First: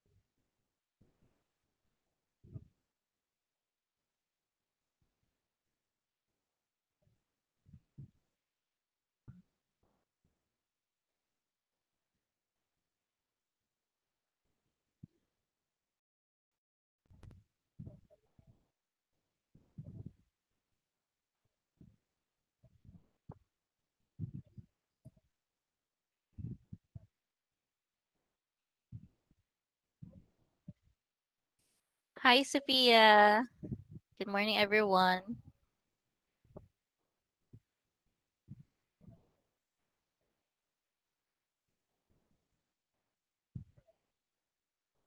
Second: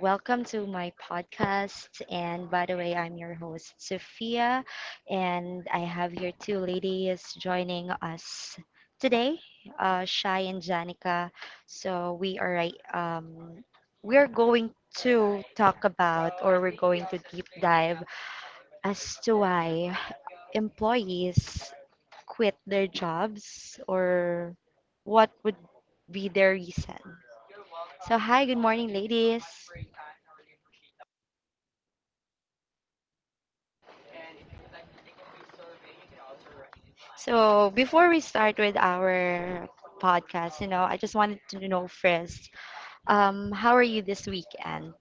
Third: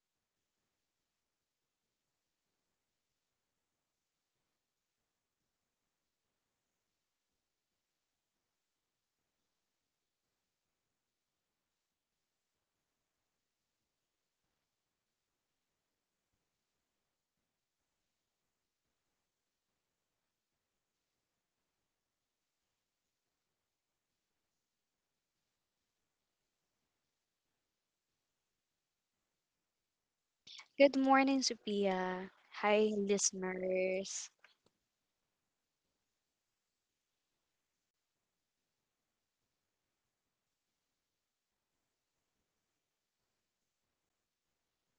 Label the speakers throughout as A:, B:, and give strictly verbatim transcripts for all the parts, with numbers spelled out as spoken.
A: welcome to my podcast. And by the way, I'm your host, Sophia, and I have here two ladies joining us today, uh, Shai and Janica. So we are right, um, we are going to talk about or we're going to deep dive as to why employees quit their jobs or what would be their reason. So, hi, good morning, ladies.
B: Good morning, Sophia.
C: Hi,
B: Hi,
C: Sophia. Good
B: listeners.
C: morning, everyone.
A: So, before we start with our podcast, you know, I just wanted to know first, um, how are you this weekend?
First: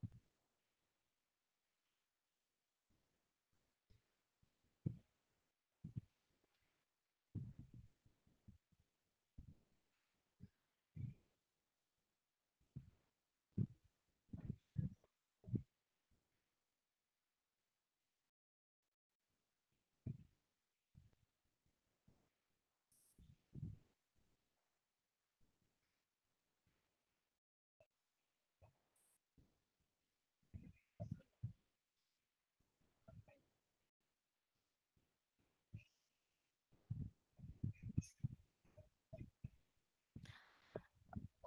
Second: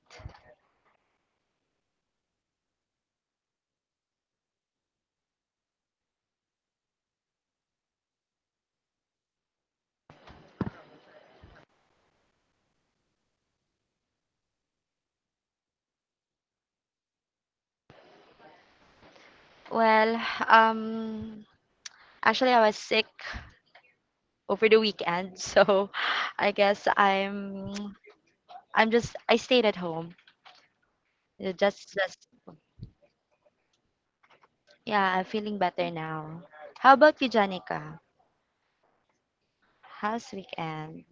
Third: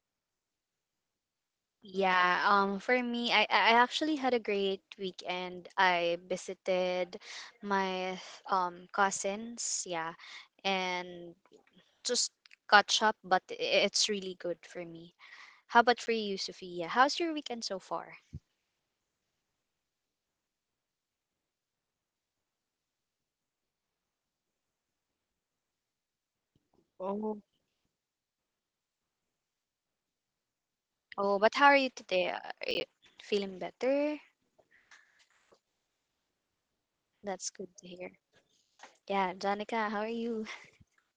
B: Yeah, um, for me, I, I I actually had a great weekend. I visited my um cousins, yeah, and just catch up, but i- it's really good for me. How about for you, Sophia? How's your weekend so far?
A: Well, um, actually, I was sick over the weekend, so I guess
B: Oh,
A: I'm, I'm just, I stayed at home.
B: Oh, but
A: Uh,
B: how are you
A: Just,
B: today?
A: just,
B: Are you feeling better?
A: yeah, I'm feeling better now. How about you,
B: That's good to
A: Janica?
B: hear. Yeah, Janica, how are
A: How's
B: you?
A: weekend?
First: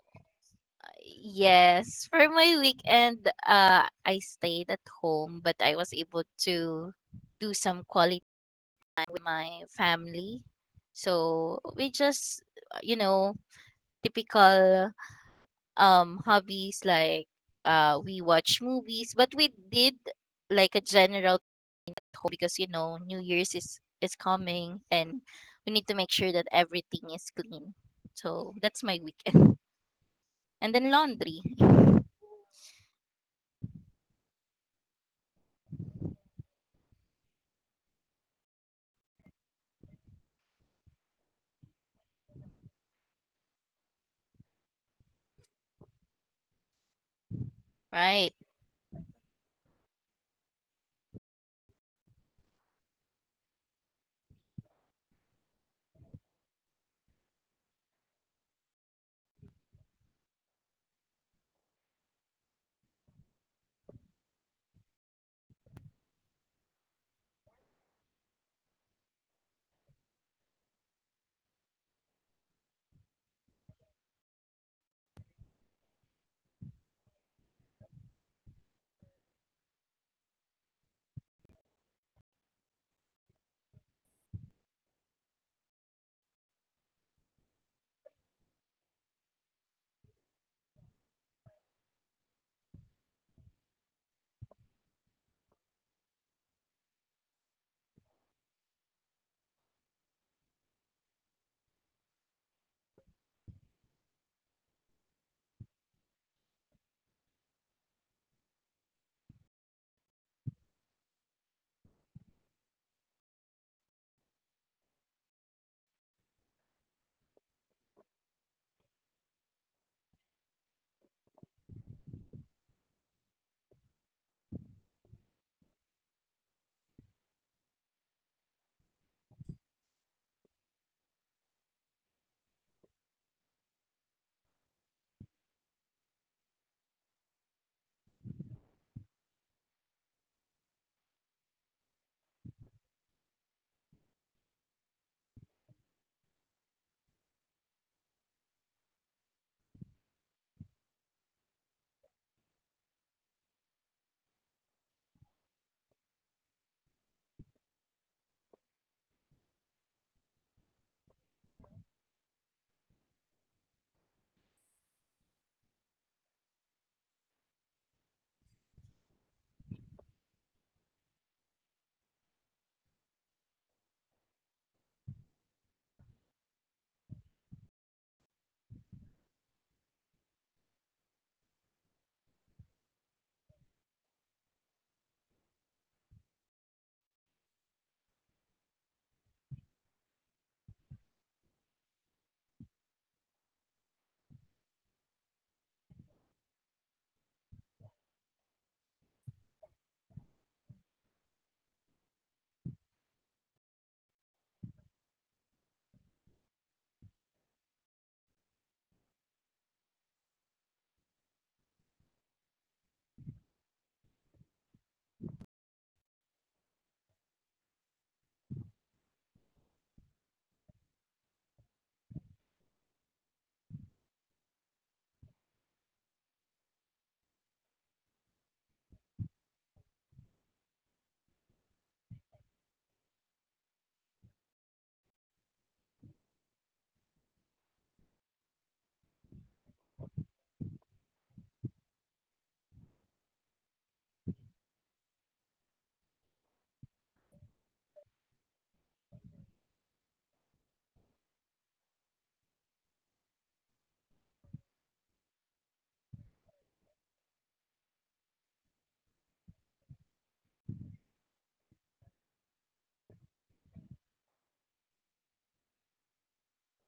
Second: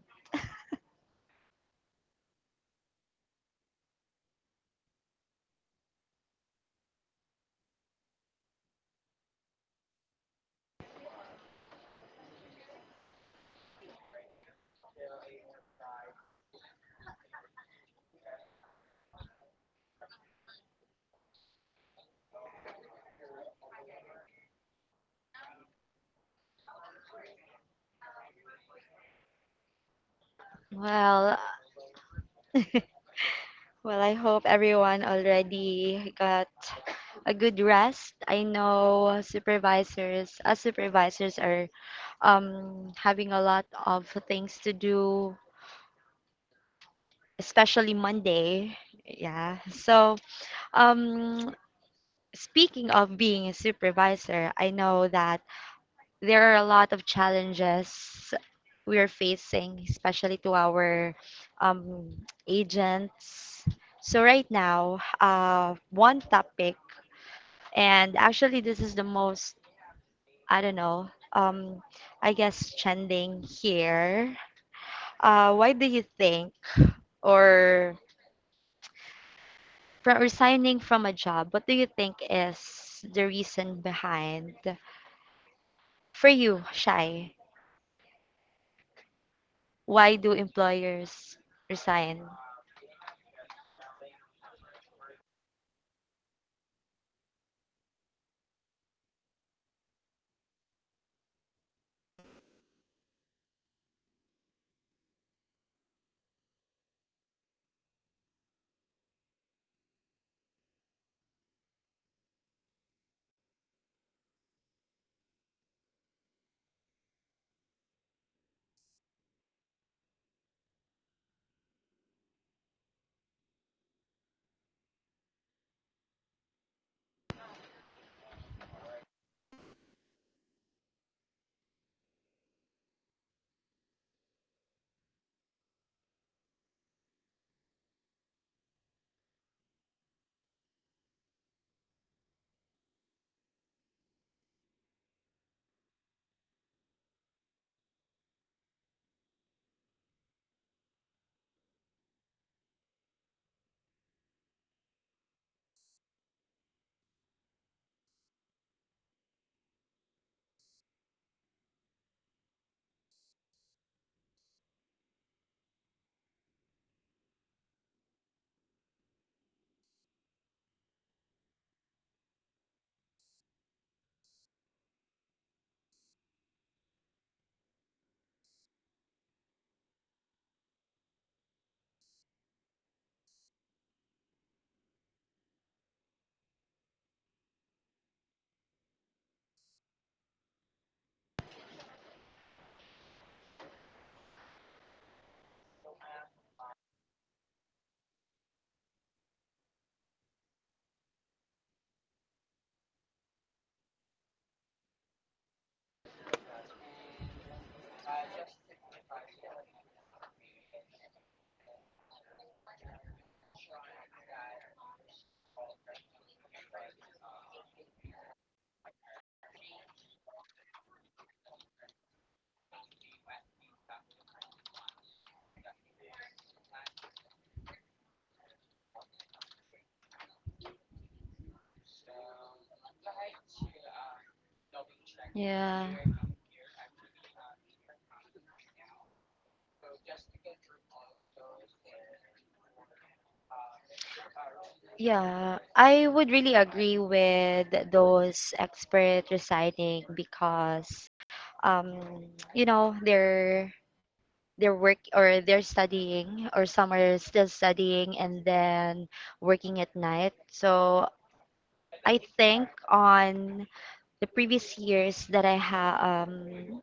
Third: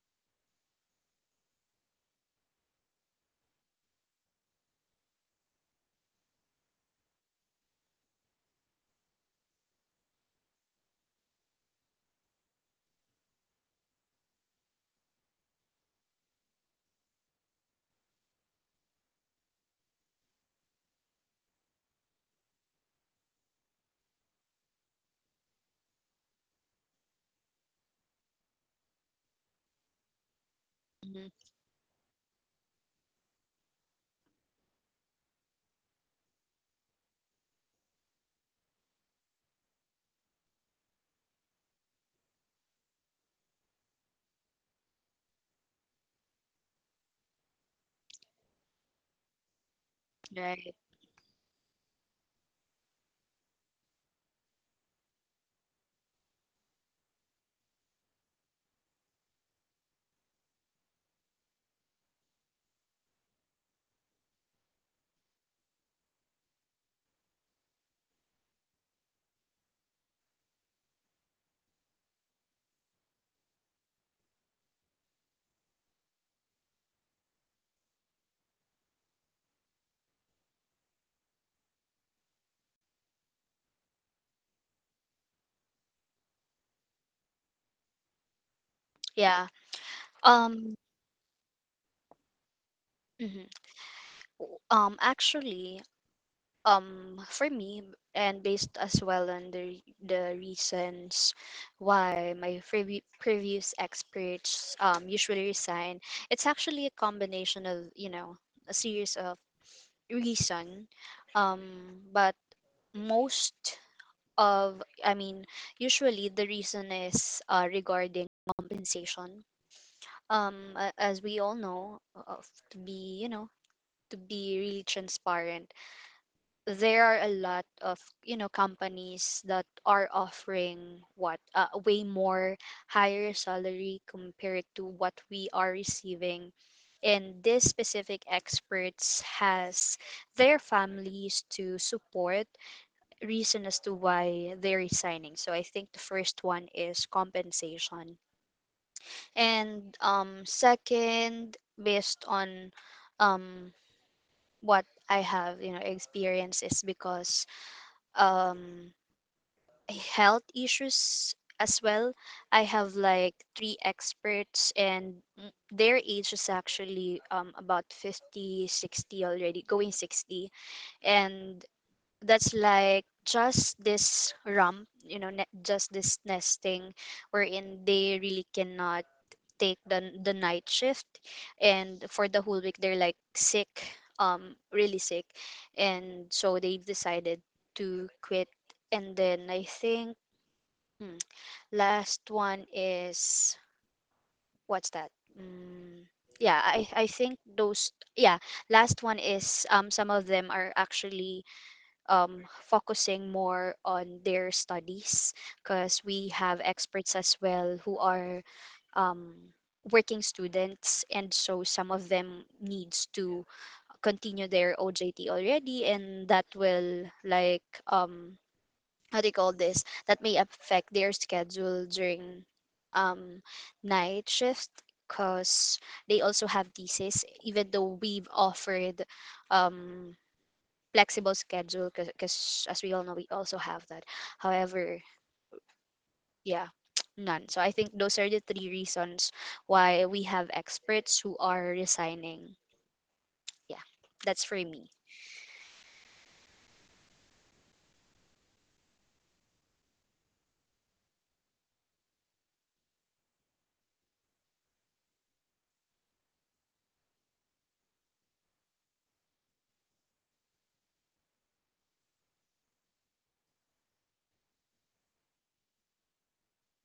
C: Yes, for my weekend, uh, I stayed at home, but I was able to do some quality time with my family. So we just, uh, you know, typical um hobbies like uh we watch movies, but we did like a general at home because you know New Year's is is coming and we need to make sure that everything is clean. So that's my weekend. And then
B: Mhm.
A: Well,
C: laundry.
A: Well, I hope everyone already got a good rest. I know supervisors, as supervisors are um having a lot of things to do, especially
C: Right.
A: Monday. Yeah. So,
B: Right.
A: um speaking of being a supervisor, I know that there are a lot of challenges we are facing, especially to our um agents. So right now, uh, one topic. And actually, this is the most, I don't know, um, I guess, trending here. Uh, why do you think, or from resigning from a job, what do you think is the reason behind, for you, Shai,
B: Yeah.
A: why do
B: Um.
A: employers resign?
B: Mhm. Um, actually, um, for me, and based as well on the the reasons why my previ- previous experts um usually resign, it's actually a combination of, you know a series of reason, um, but most of, I mean, usually the reason is, uh, regarding compensation. Um, a- as we all know, uh, to be, you know to be really transparent, there are a lot of, you know companies that are offering, what uh, way more higher salary compared to what we are receiving, and this specific experts has their families to support, reason as to why they're resigning. So I think the first one is compensation. And um second, based on, um what I have, you know experience, is because, um health issues as well. I have like three experts, and m- their age is actually, um about fifty, sixty already, going sixty. And that's like just this rump, you know, ne- just this nesting, wherein they really cannot take the the night shift, and for the whole week they're like sick, um really sick, and so they decided to quit. And then I think, hmm, last one is, what's that, mm, yeah, i i think those. Yeah, last one is, um some of them are actually, um focusing more on their studies, because we have experts as well who are, um, working students, and so some of them needs to continue their O J T already, and that will like, um how do you call this, that may affect their schedule during, um night shift, because they also have thesis, even though we've offered, um flexible schedule, because as we all know we also have that. However,
A: Yeah.
B: yeah, none. So I think those are the three reasons why we have experts who are resigning. Yeah, that's for me.
A: Yeah, I would really agree with those expert resigning because um you know they're they're work or they're studying or some are still studying and then working at night, so I think on the previous years that I have um,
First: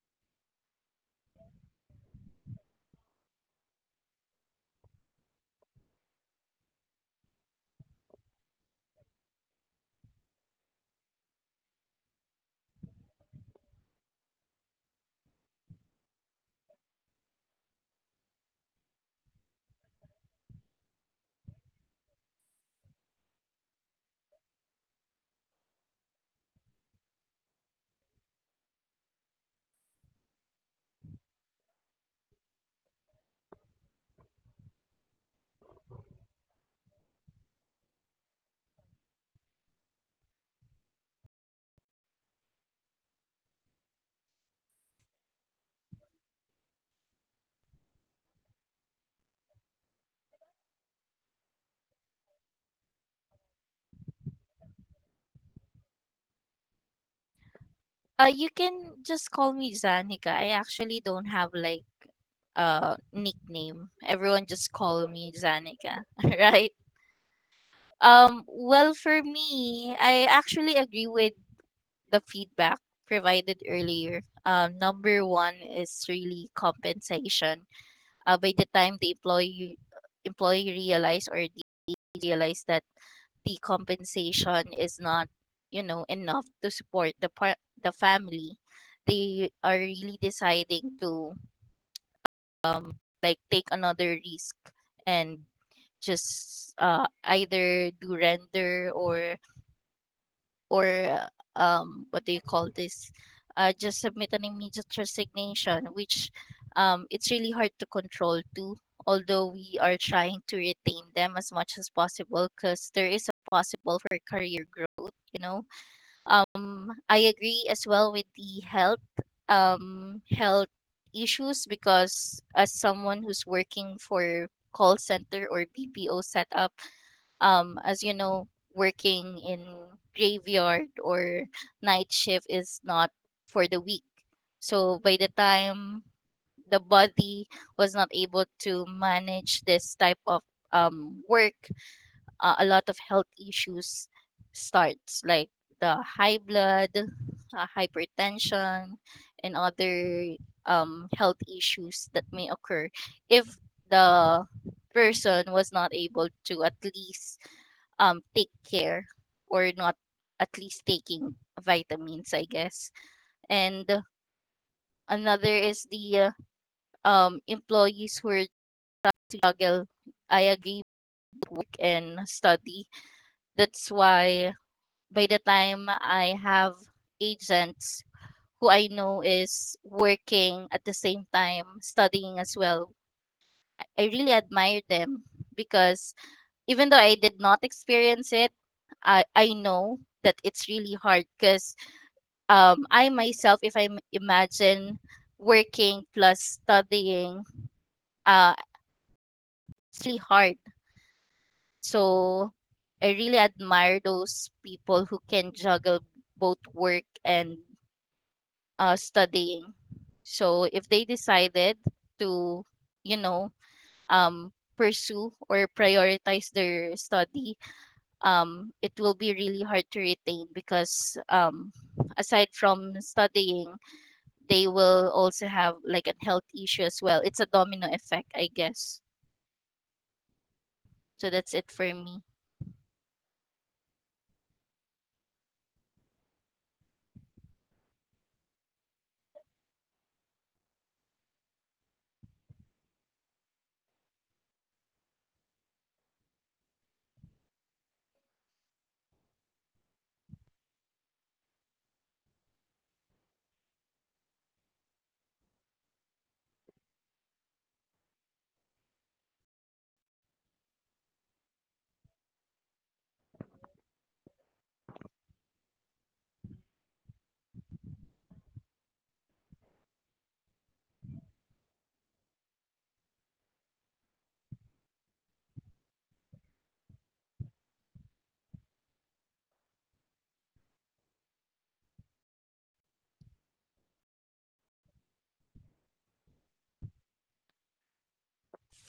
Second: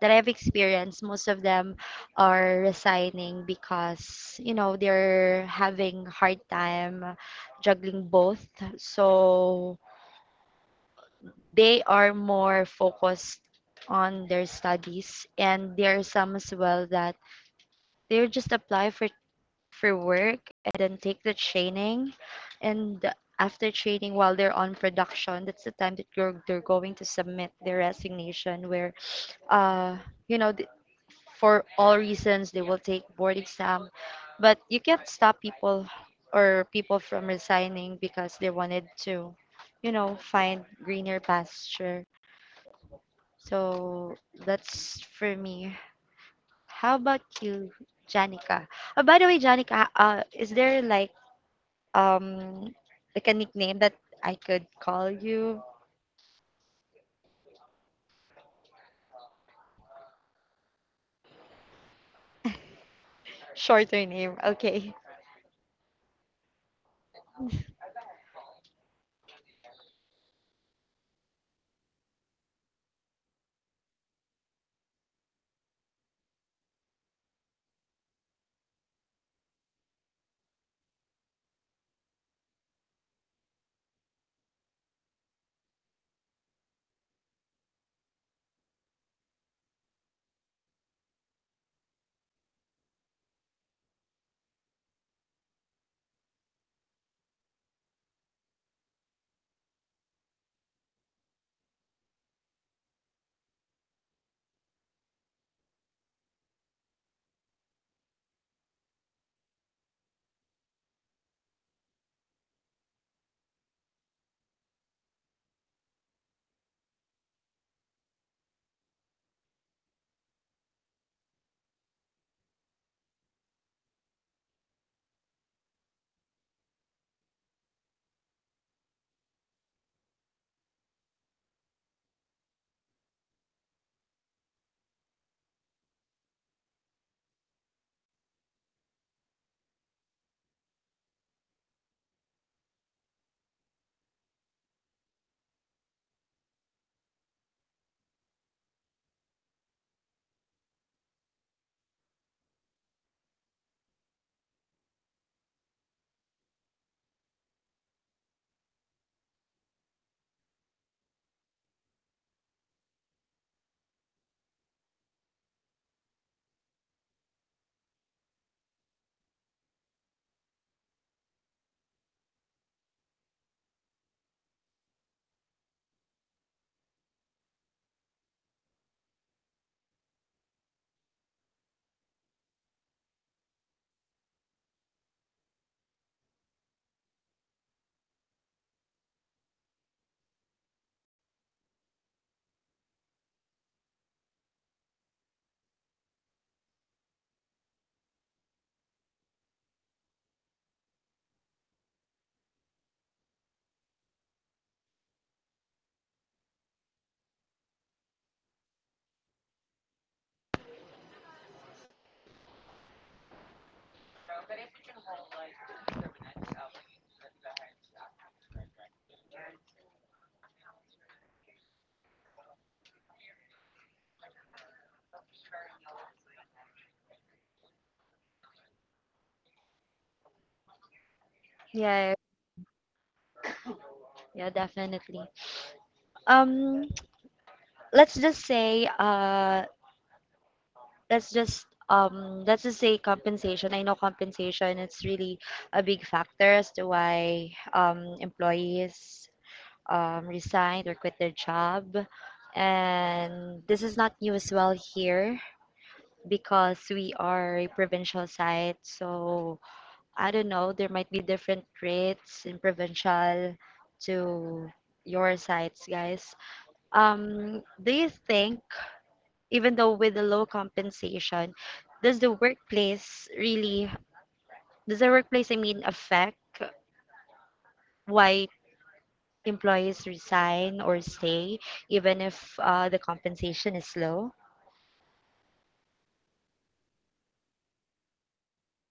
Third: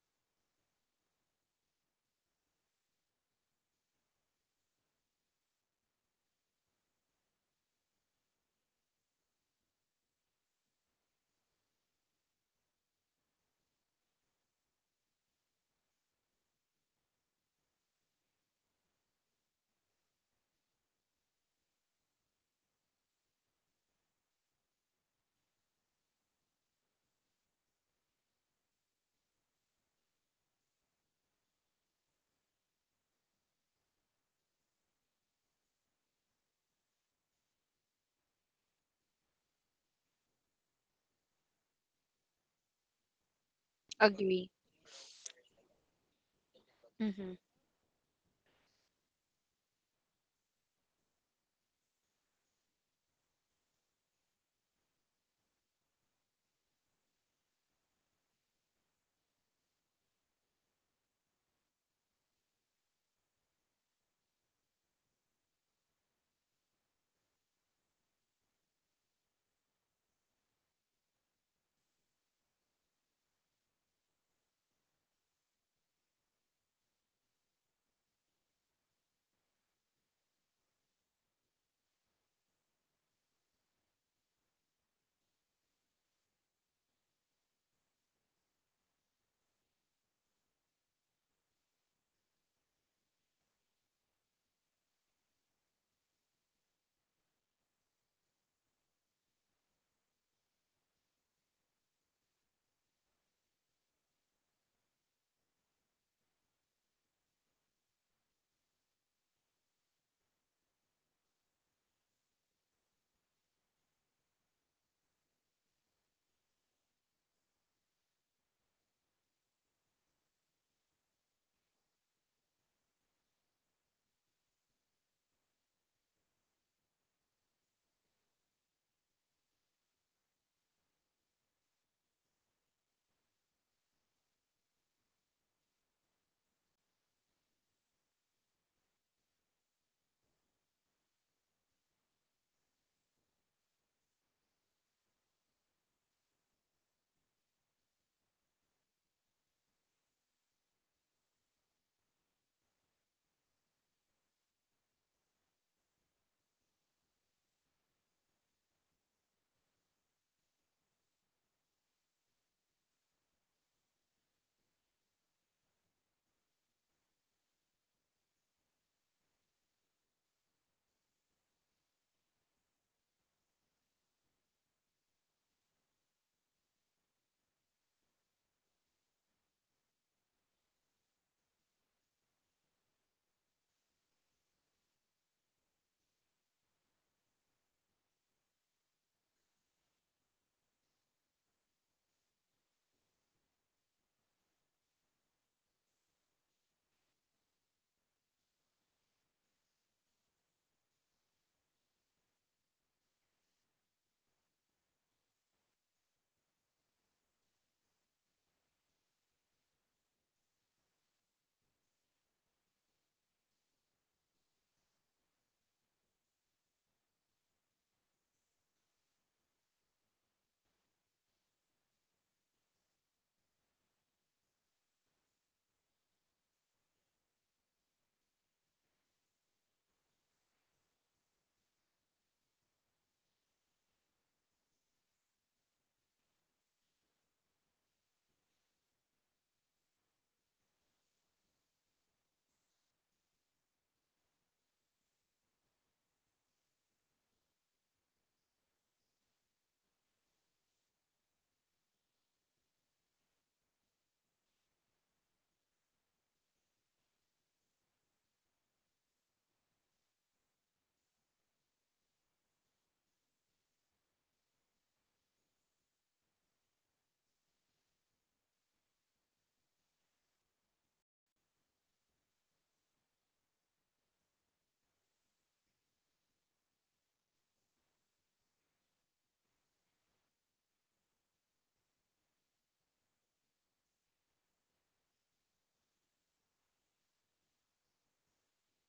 A: that I've experienced, most of them are resigning because you know they're having hard time juggling both, so they are more focused on their studies. And there are some as well that they're just apply for for work and then take the training. And after training, while they're on production, that's the time that you're, they're going to submit their resignation, where, uh, you know, th- for all reasons, they will take board exam. But you can't stop people or people from resigning because they wanted to, you know, find greener pasture. So
B: Agree.
A: that's for me. How about
B: Mm-hmm.
A: you, Janica? Oh, by the way, Janica, uh, is there like um like a nickname that I could call you?
C: Uh, you can just call me Zanica. I actually don't have like a nickname.
A: Shorter
C: Everyone
A: name.
C: just call
A: Okay.
C: me Zanica, right? Um, well, for me, I actually agree with the feedback provided earlier. Um, number one is really compensation. Uh, by the time the employee employee realize or realize that the compensation is not, you know, enough to support the par- the family, they are really deciding to um like take another risk and just uh either do render or or uh, um, what do you call this? Uh, just submit an immediate resignation, which um, it's really hard to control too. Although we are trying to retain them as much as possible, because there is a possible for career growth. You know, um, I agree as well with the health um, health issues because as someone who's working for call center or B P O setup, um as you know working in graveyard or night shift is not for the weak, so by the time the body was not able to manage this type of um work, uh, a lot of health issues starts like the high blood, uh, hypertension and other um, health issues that may occur if the person was not able to at least um, take care or not at least taking vitamins, I guess. And uh, another is the uh, um, employees who are to juggle, I agree, work and study. That's why by the time I have agents who I know is working at the same time, studying as well, I- really admire them because even though I did not experience it, I, I know that it's really hard because um, I myself, if I imagine working plus studying, uh, it's really hard. So I really admire those people who can juggle both work and uh, studying. So if they decided to, you know, um, pursue or prioritize their study, um, it will be really hard to retain because um, aside from studying, they will also have like a health issue as well. It's a domino effect, I guess. So that's it for
A: Yeah,
C: me.
A: yeah, definitely. Um, let's just say, uh, let's just um, let's just say compensation. I know compensation. It's really a big factor as to why um employees um resigned or quit their job. And this is not new as well here because we are a provincial site, so I don't know, there might be different rates in provincial to your sites, guys. Um, do you think, even though with the low compensation, does the workplace really, does the workplace, I mean, affect why employees resign or stay, even if uh, the compensation is low?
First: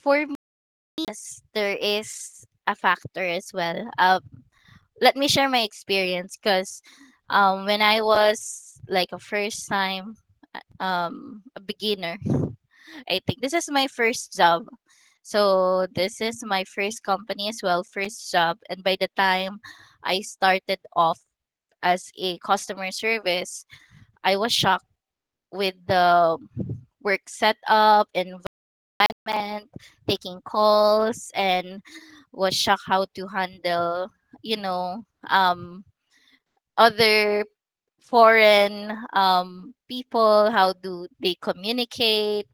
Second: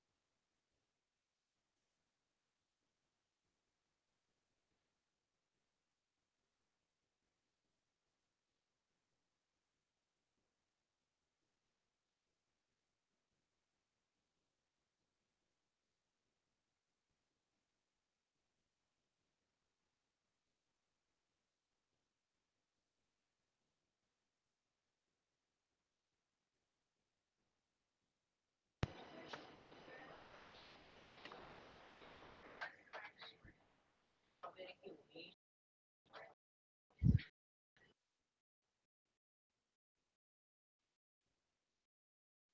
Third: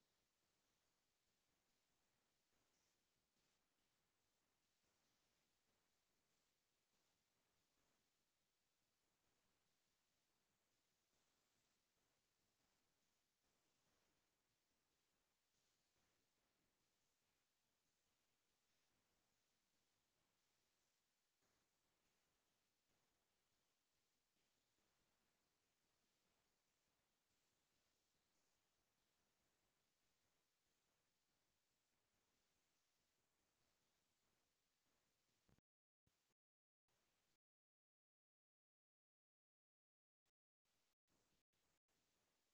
C: For me, yes, there is a factor as well. Uh, let me share my experience because um, when I was like a first time uh, um, a beginner, I think this is my first job. So this is my first company as well, first job. And by the time I started off as a customer service, I was shocked with the work setup, environment, taking calls, and was shocked how to handle, you know, um, other foreign um, people, how do they communicate.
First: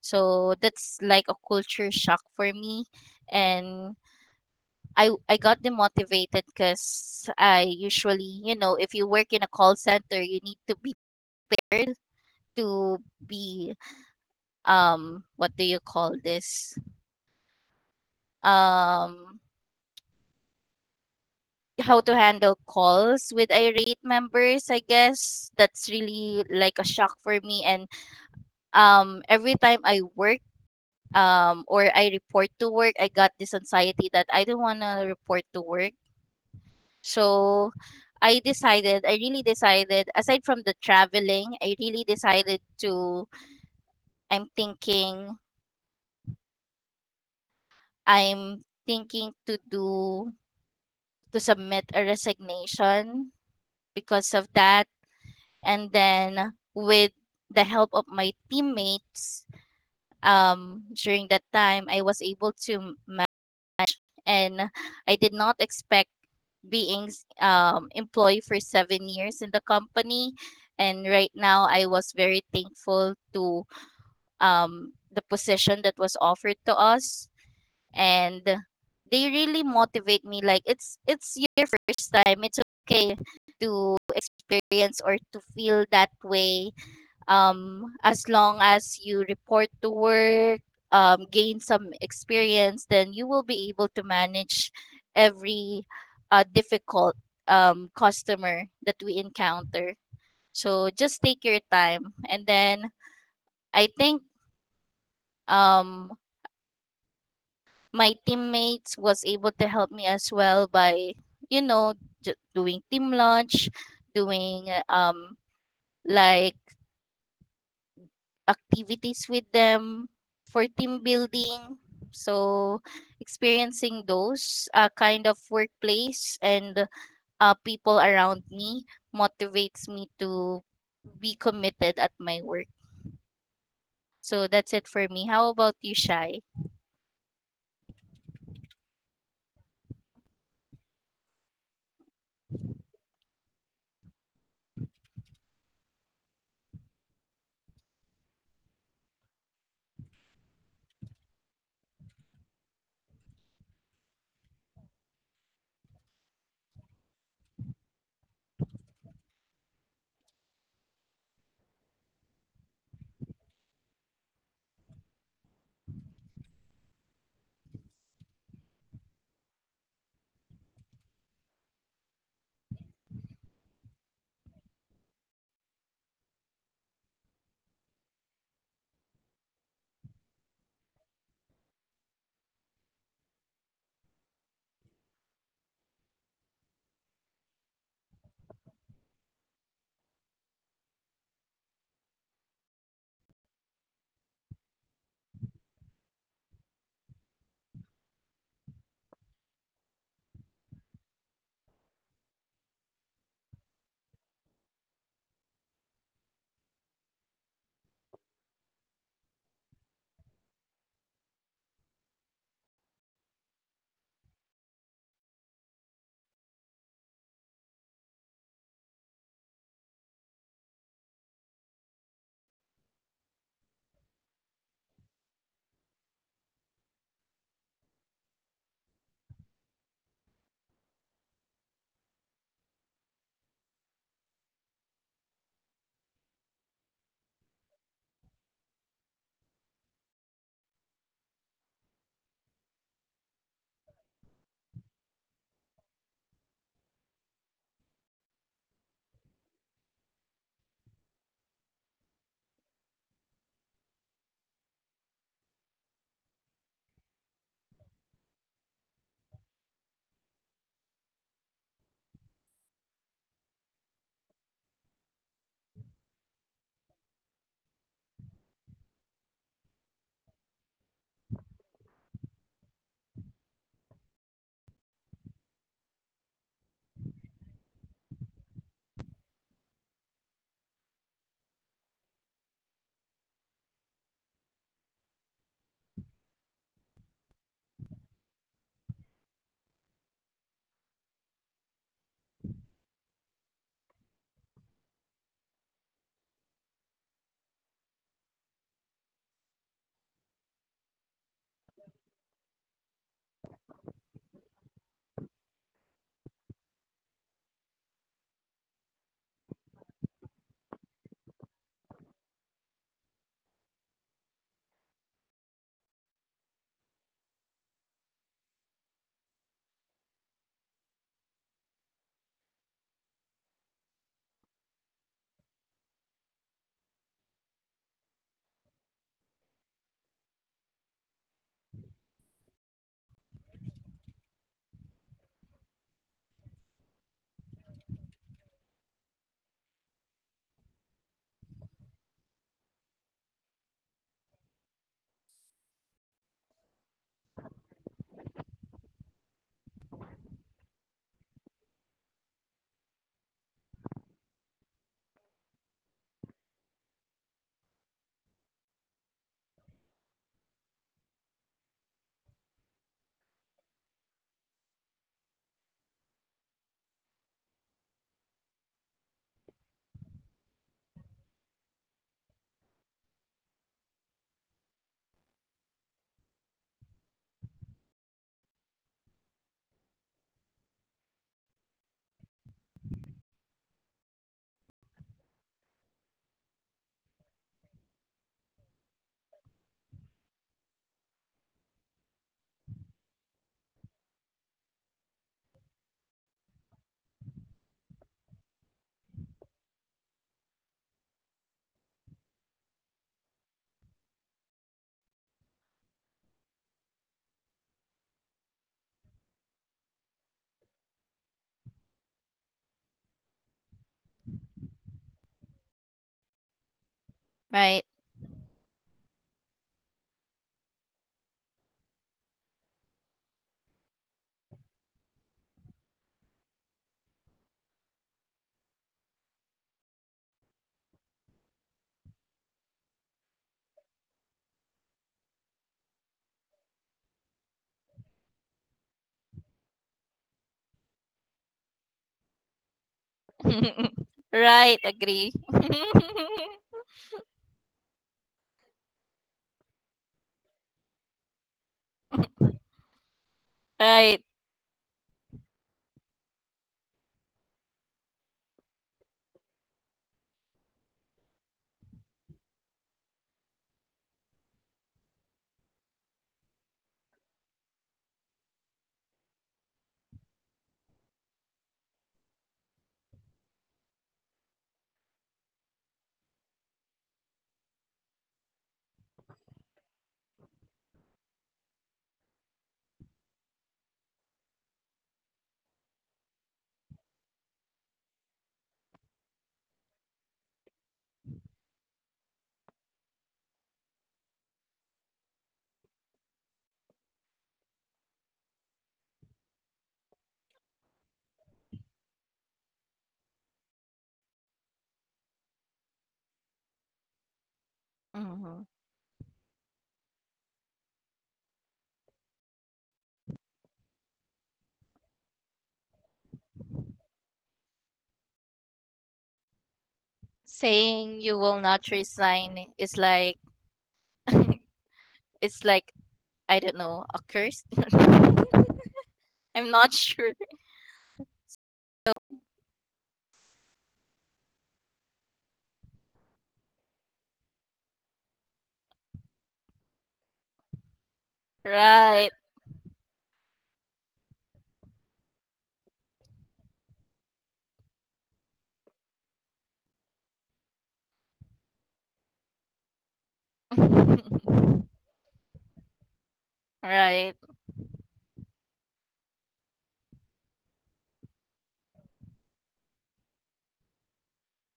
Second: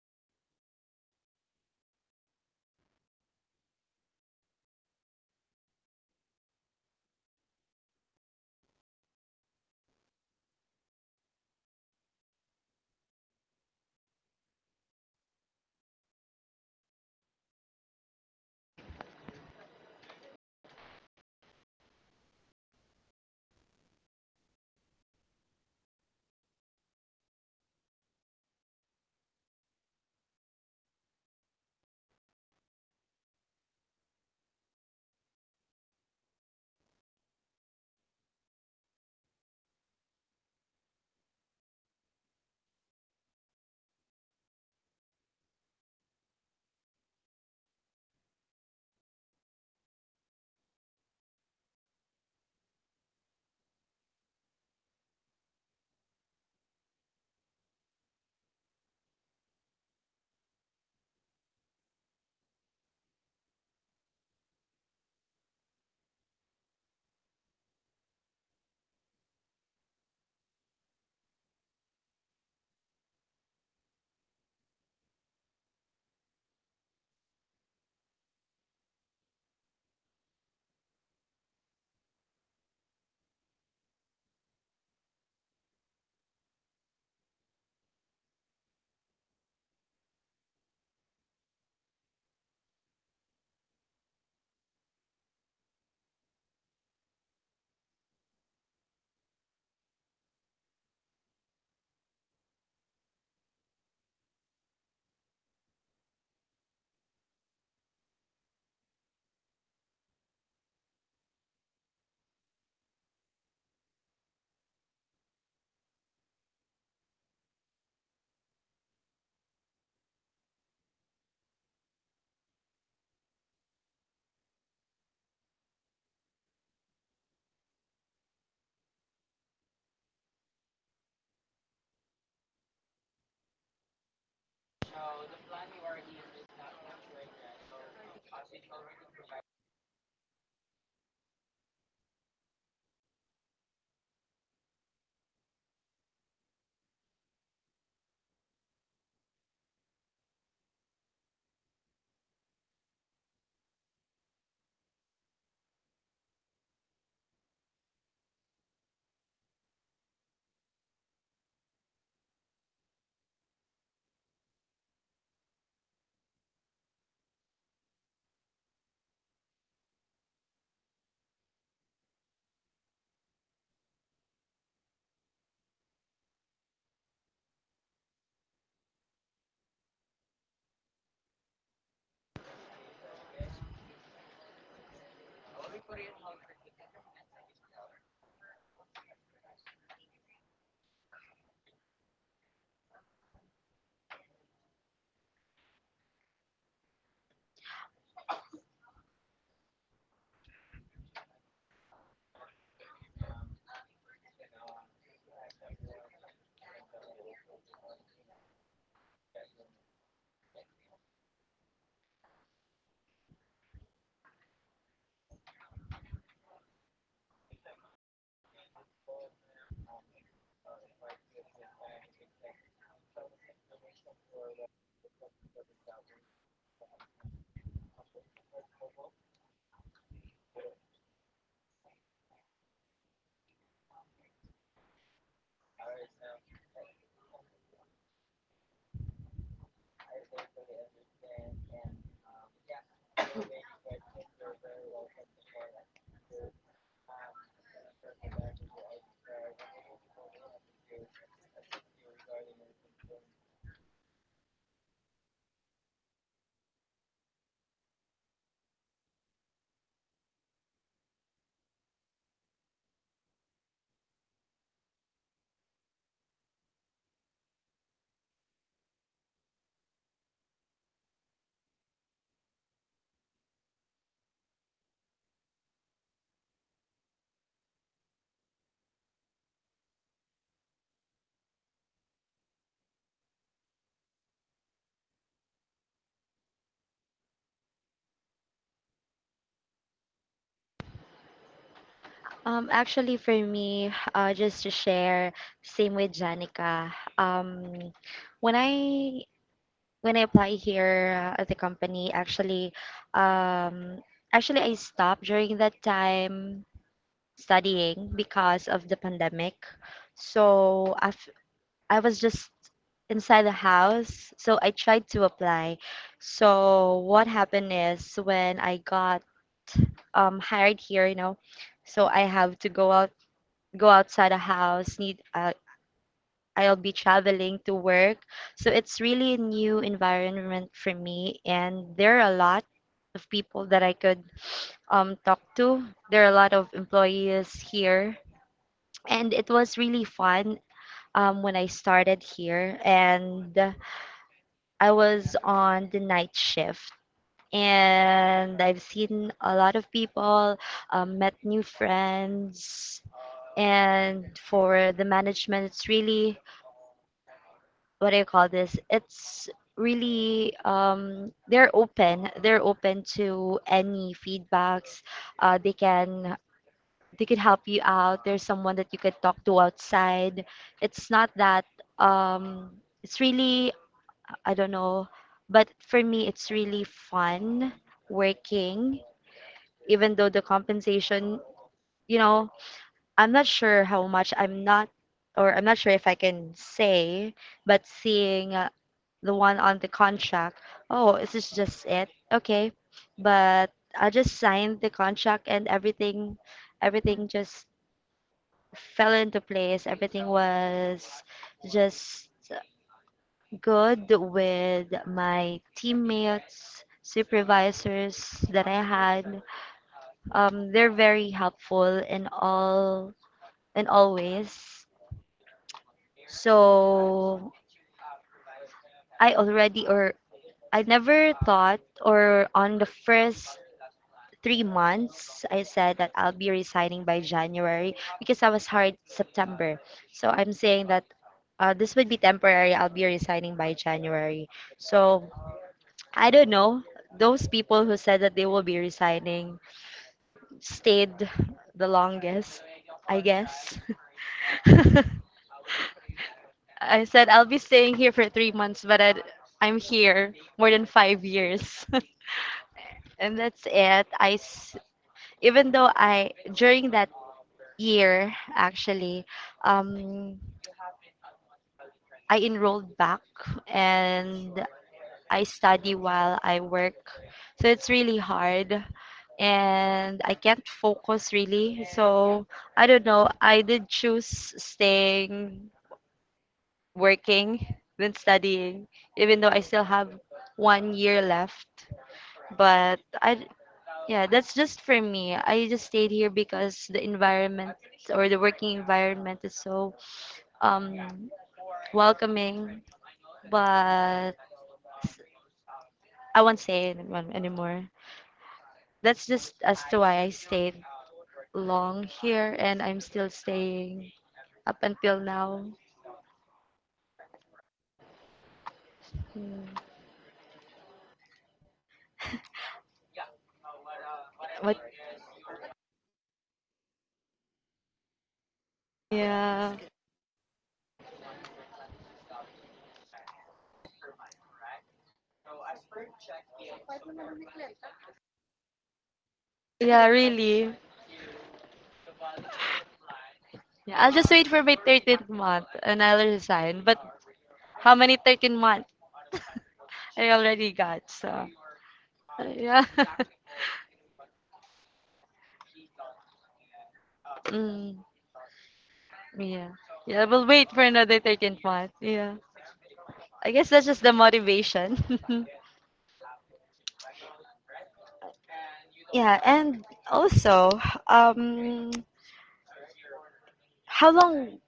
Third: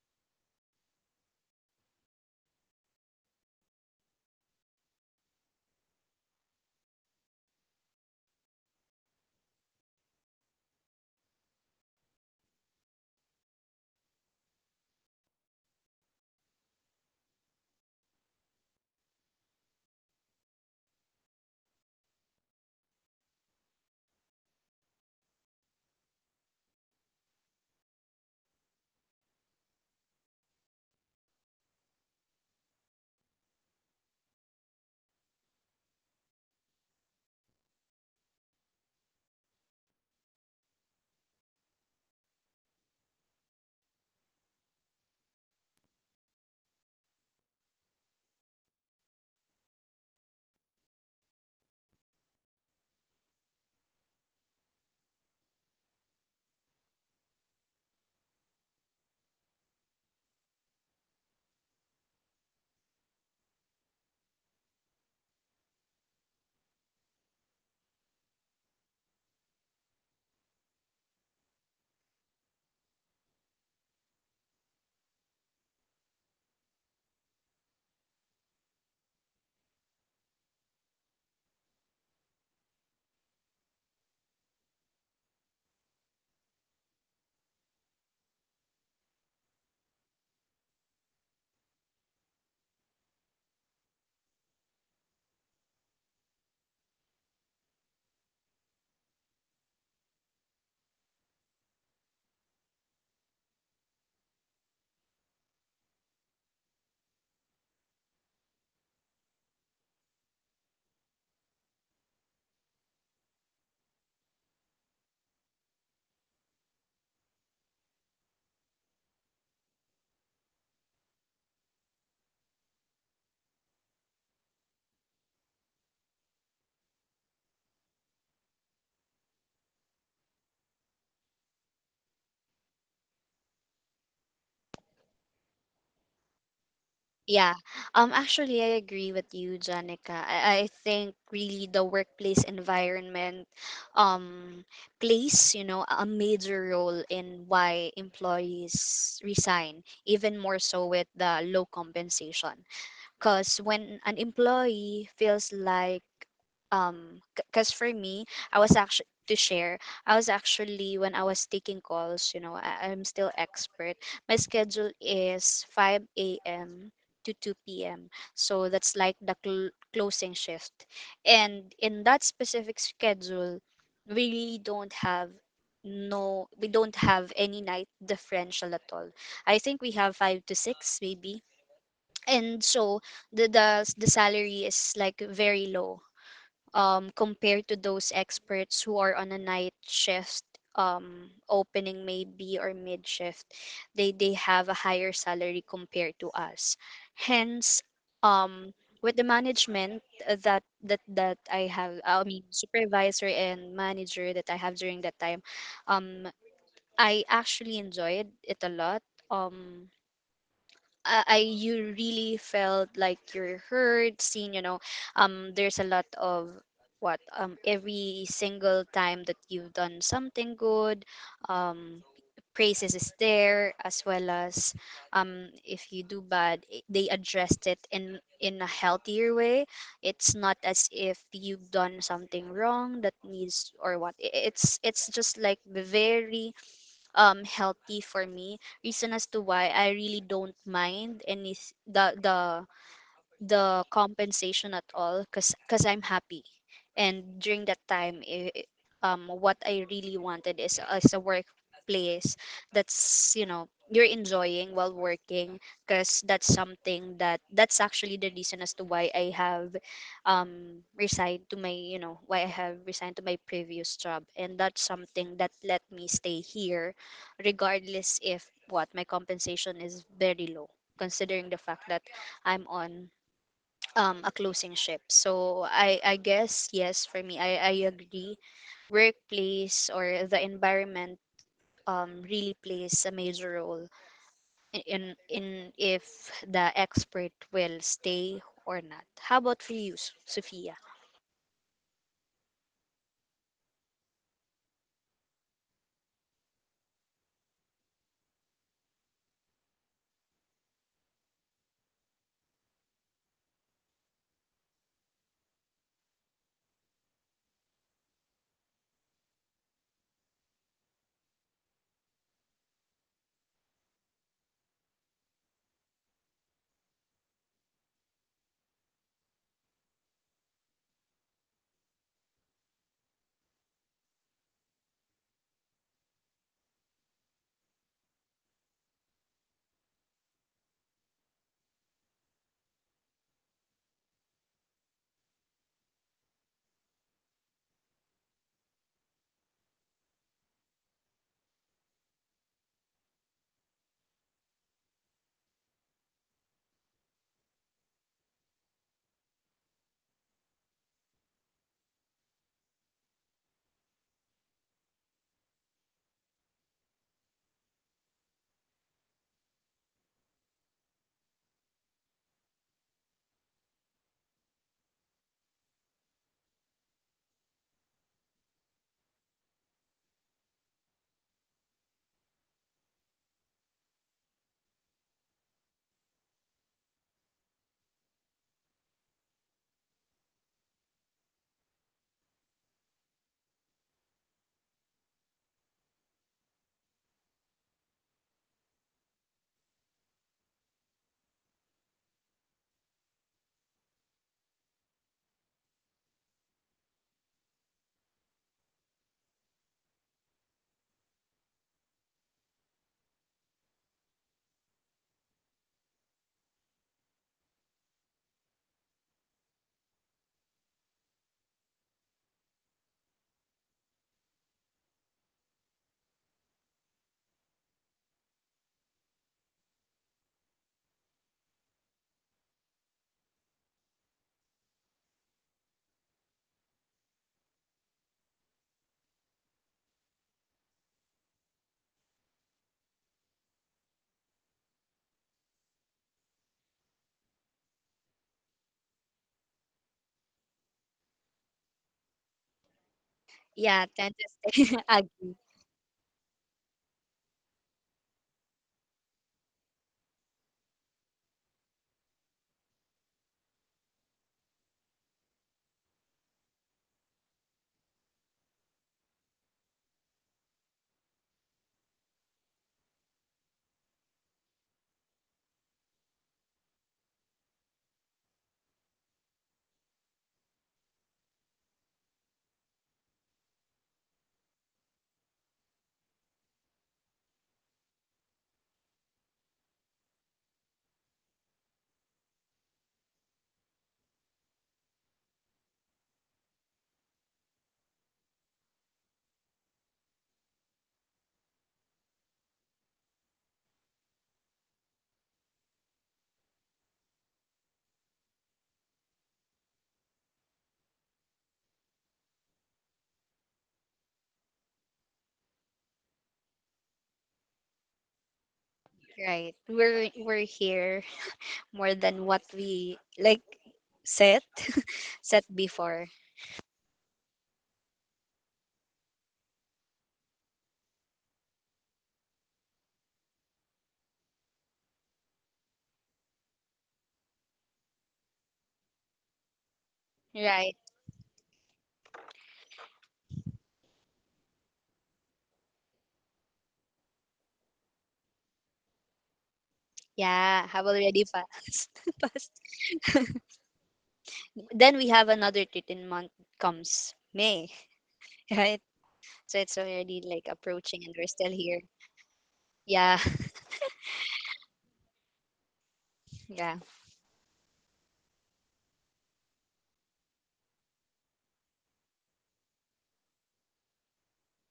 C: So that's like a culture shock for me. And I, I got demotivated because I usually, you know, if you work in a call center, you need to be prepared to be, um, what do you call this? Um, how to handle calls with irate members, I guess. That's really like a shock for me. And um, Every time I work, um, or I report to work, I got this anxiety that I don't want to report to work. So I decided, I really decided, aside from the traveling, I really decided to, I'm thinking, I'm thinking to do, to submit a resignation because of that. And then with the help of my teammates um, during that time, I was able to, ma- and I did not expect being um, employee for seven years in the company. And right now, I was very thankful to um, the position that was offered to us. And they really motivate me. Like, it's it's your first time. It's okay to experience or to feel that way, um, as long as you report to work, um, gain some experience, then you will be able to manage every uh, difficult um, customer that we encounter. So just take your time. And then I think, um, my teammates was able to help me as well by, you know, j- doing team lunch, doing uh, um, like activities with them, for team building. So, experiencing those uh, kind of workplace and uh, people around me motivates me to be committed at my work. So, that's it for me. How about you, Shy?
B: Yeah. Um. Actually, I agree with you, Janica. I, I think really the workplace environment, um, plays, you know a major role in why employees resign, even more so with the low compensation. Because when an employee feels like, um, because for me, I was actually to share, I was actually when I was taking calls, you know, I, I'm still expert. My schedule is five a m to two p m. So that's like the cl- closing shift. And in that specific schedule, we really don't have no we don't have any night differential at all. I think we have five to six maybe, and so the the the salary is like very low, um compared to those experts who are on a night shift, um opening maybe or mid shift. They they have a higher salary compared to us. Hence, um with the management, uh, that that that I have, I mean, supervisor and manager that I have during that time, um I actually enjoyed it a lot. Um I, I You really felt like you're heard, seen, you know. Um there's a lot of, what um every single time that you've done something good, um praises is there, as well as, um if you do bad, i- they addressed it in in a healthier way. It's not as if you've done something wrong that needs, or what I- it's it's just like very, um healthy for me. Reason as to why I really don't mind any the the the compensation at all, because because I'm happy. And during that time, i i- um, what I really wanted is is a workplace that's, you know you're enjoying while working, because that's something that that's actually the reason as to why I have, um resigned to my, you know why I have resigned to my previous job, and that's something that let me stay here, regardless if what my compensation is very low, considering the fact that I'm on, um a closing ship. So I I guess, yes, for me. I I agree. Workplace or the environment, um really plays a major role in in, in if the expert will stay or not. How about for you, S- Sophia?
A: Um, actually, for me, uh, just to share, same with Janica. Um, when I when I apply here uh, at the company, actually, um, actually I stopped during that time studying because of the pandemic. So I I was just inside the house, so I tried to apply. So what happened is when I got um, hired here, you know, so I have to go out go outside the house, need uh, I'll be traveling to work. So it's really a new environment for me, and there are a lot of people that I could um, talk to. There are a lot of employees here, and it was really fun um, when I started here. And uh, I was on the night shift, and I've seen a lot of people, um, met new friends, and for the management, it's really what do you call this? It's really um, they're open. They're open to any feedbacks. Uh, they can they could help you out. There's someone that you could talk to outside. It's not that um, it's really I don't know, but for me it's really fun working, even though the compensation you know I'm not sure how much, I'm not, or I'm not sure if I can say, but seeing uh, the one on the contract, oh, is this just it? Okay, but I just signed the contract and everything, everything just fell into place. Everything was just good with my teammates, supervisors that I had. Um, they're very helpful in all in all ways. So
C: Right.
A: I already or I never thought, or on the first three months I said that I'll be resigning by January because I was hired September. So I'm saying that uh, this would be temporary. I'll be resigning by January. So I don't know. Those people who said that they will be resigning stayed the longest, I guess.
B: Yeah, tend to stay.
C: Right. Agree.
B: Agree.
A: I said I'll be staying here for three months, but i I'm here more than five years, and that's it.
C: Right.
A: I s- even though I during that year actually, um, I enrolled back and I study while I work, so it's really hard and I can't focus really. So I don't know. I did choose staying working than studying, even though I still have one year left. But I, yeah, that's just for me. I just stayed here because the environment or the working environment is so um, welcoming. But I won't say anyone anymore. That's just as to why I stayed long here and I'm still staying up until now.
C: Mhm.
B: Right.
A: Hmm.
B: We're we're here more than what we like set
A: What?
B: set before.
A: Yeah.
C: Saying you will not resign is like, it's like, I don't know, a curse. I'm
A: Yeah,
C: not sure.
B: Right.
A: really. Yeah, I'll just wait for my thirteenth month and I'll resign. But how many thirteen months I
B: Yeah,
A: already
B: have
A: got?
B: already
A: So,
B: passed.
C: Right.
B: Passed.
A: yeah.
B: Then we have another thirteen month, comes May,
A: Mm,
B: right? So
A: yeah.
B: it's already
A: Yeah,
B: like
A: we'll wait for
B: approaching and
A: another
B: we're still
A: thirteenth
B: here.
A: month. Yeah.
B: Yeah.
A: I guess that's just the motivation.
B: Yeah.
C: Right.
A: Yeah, and also, um, how long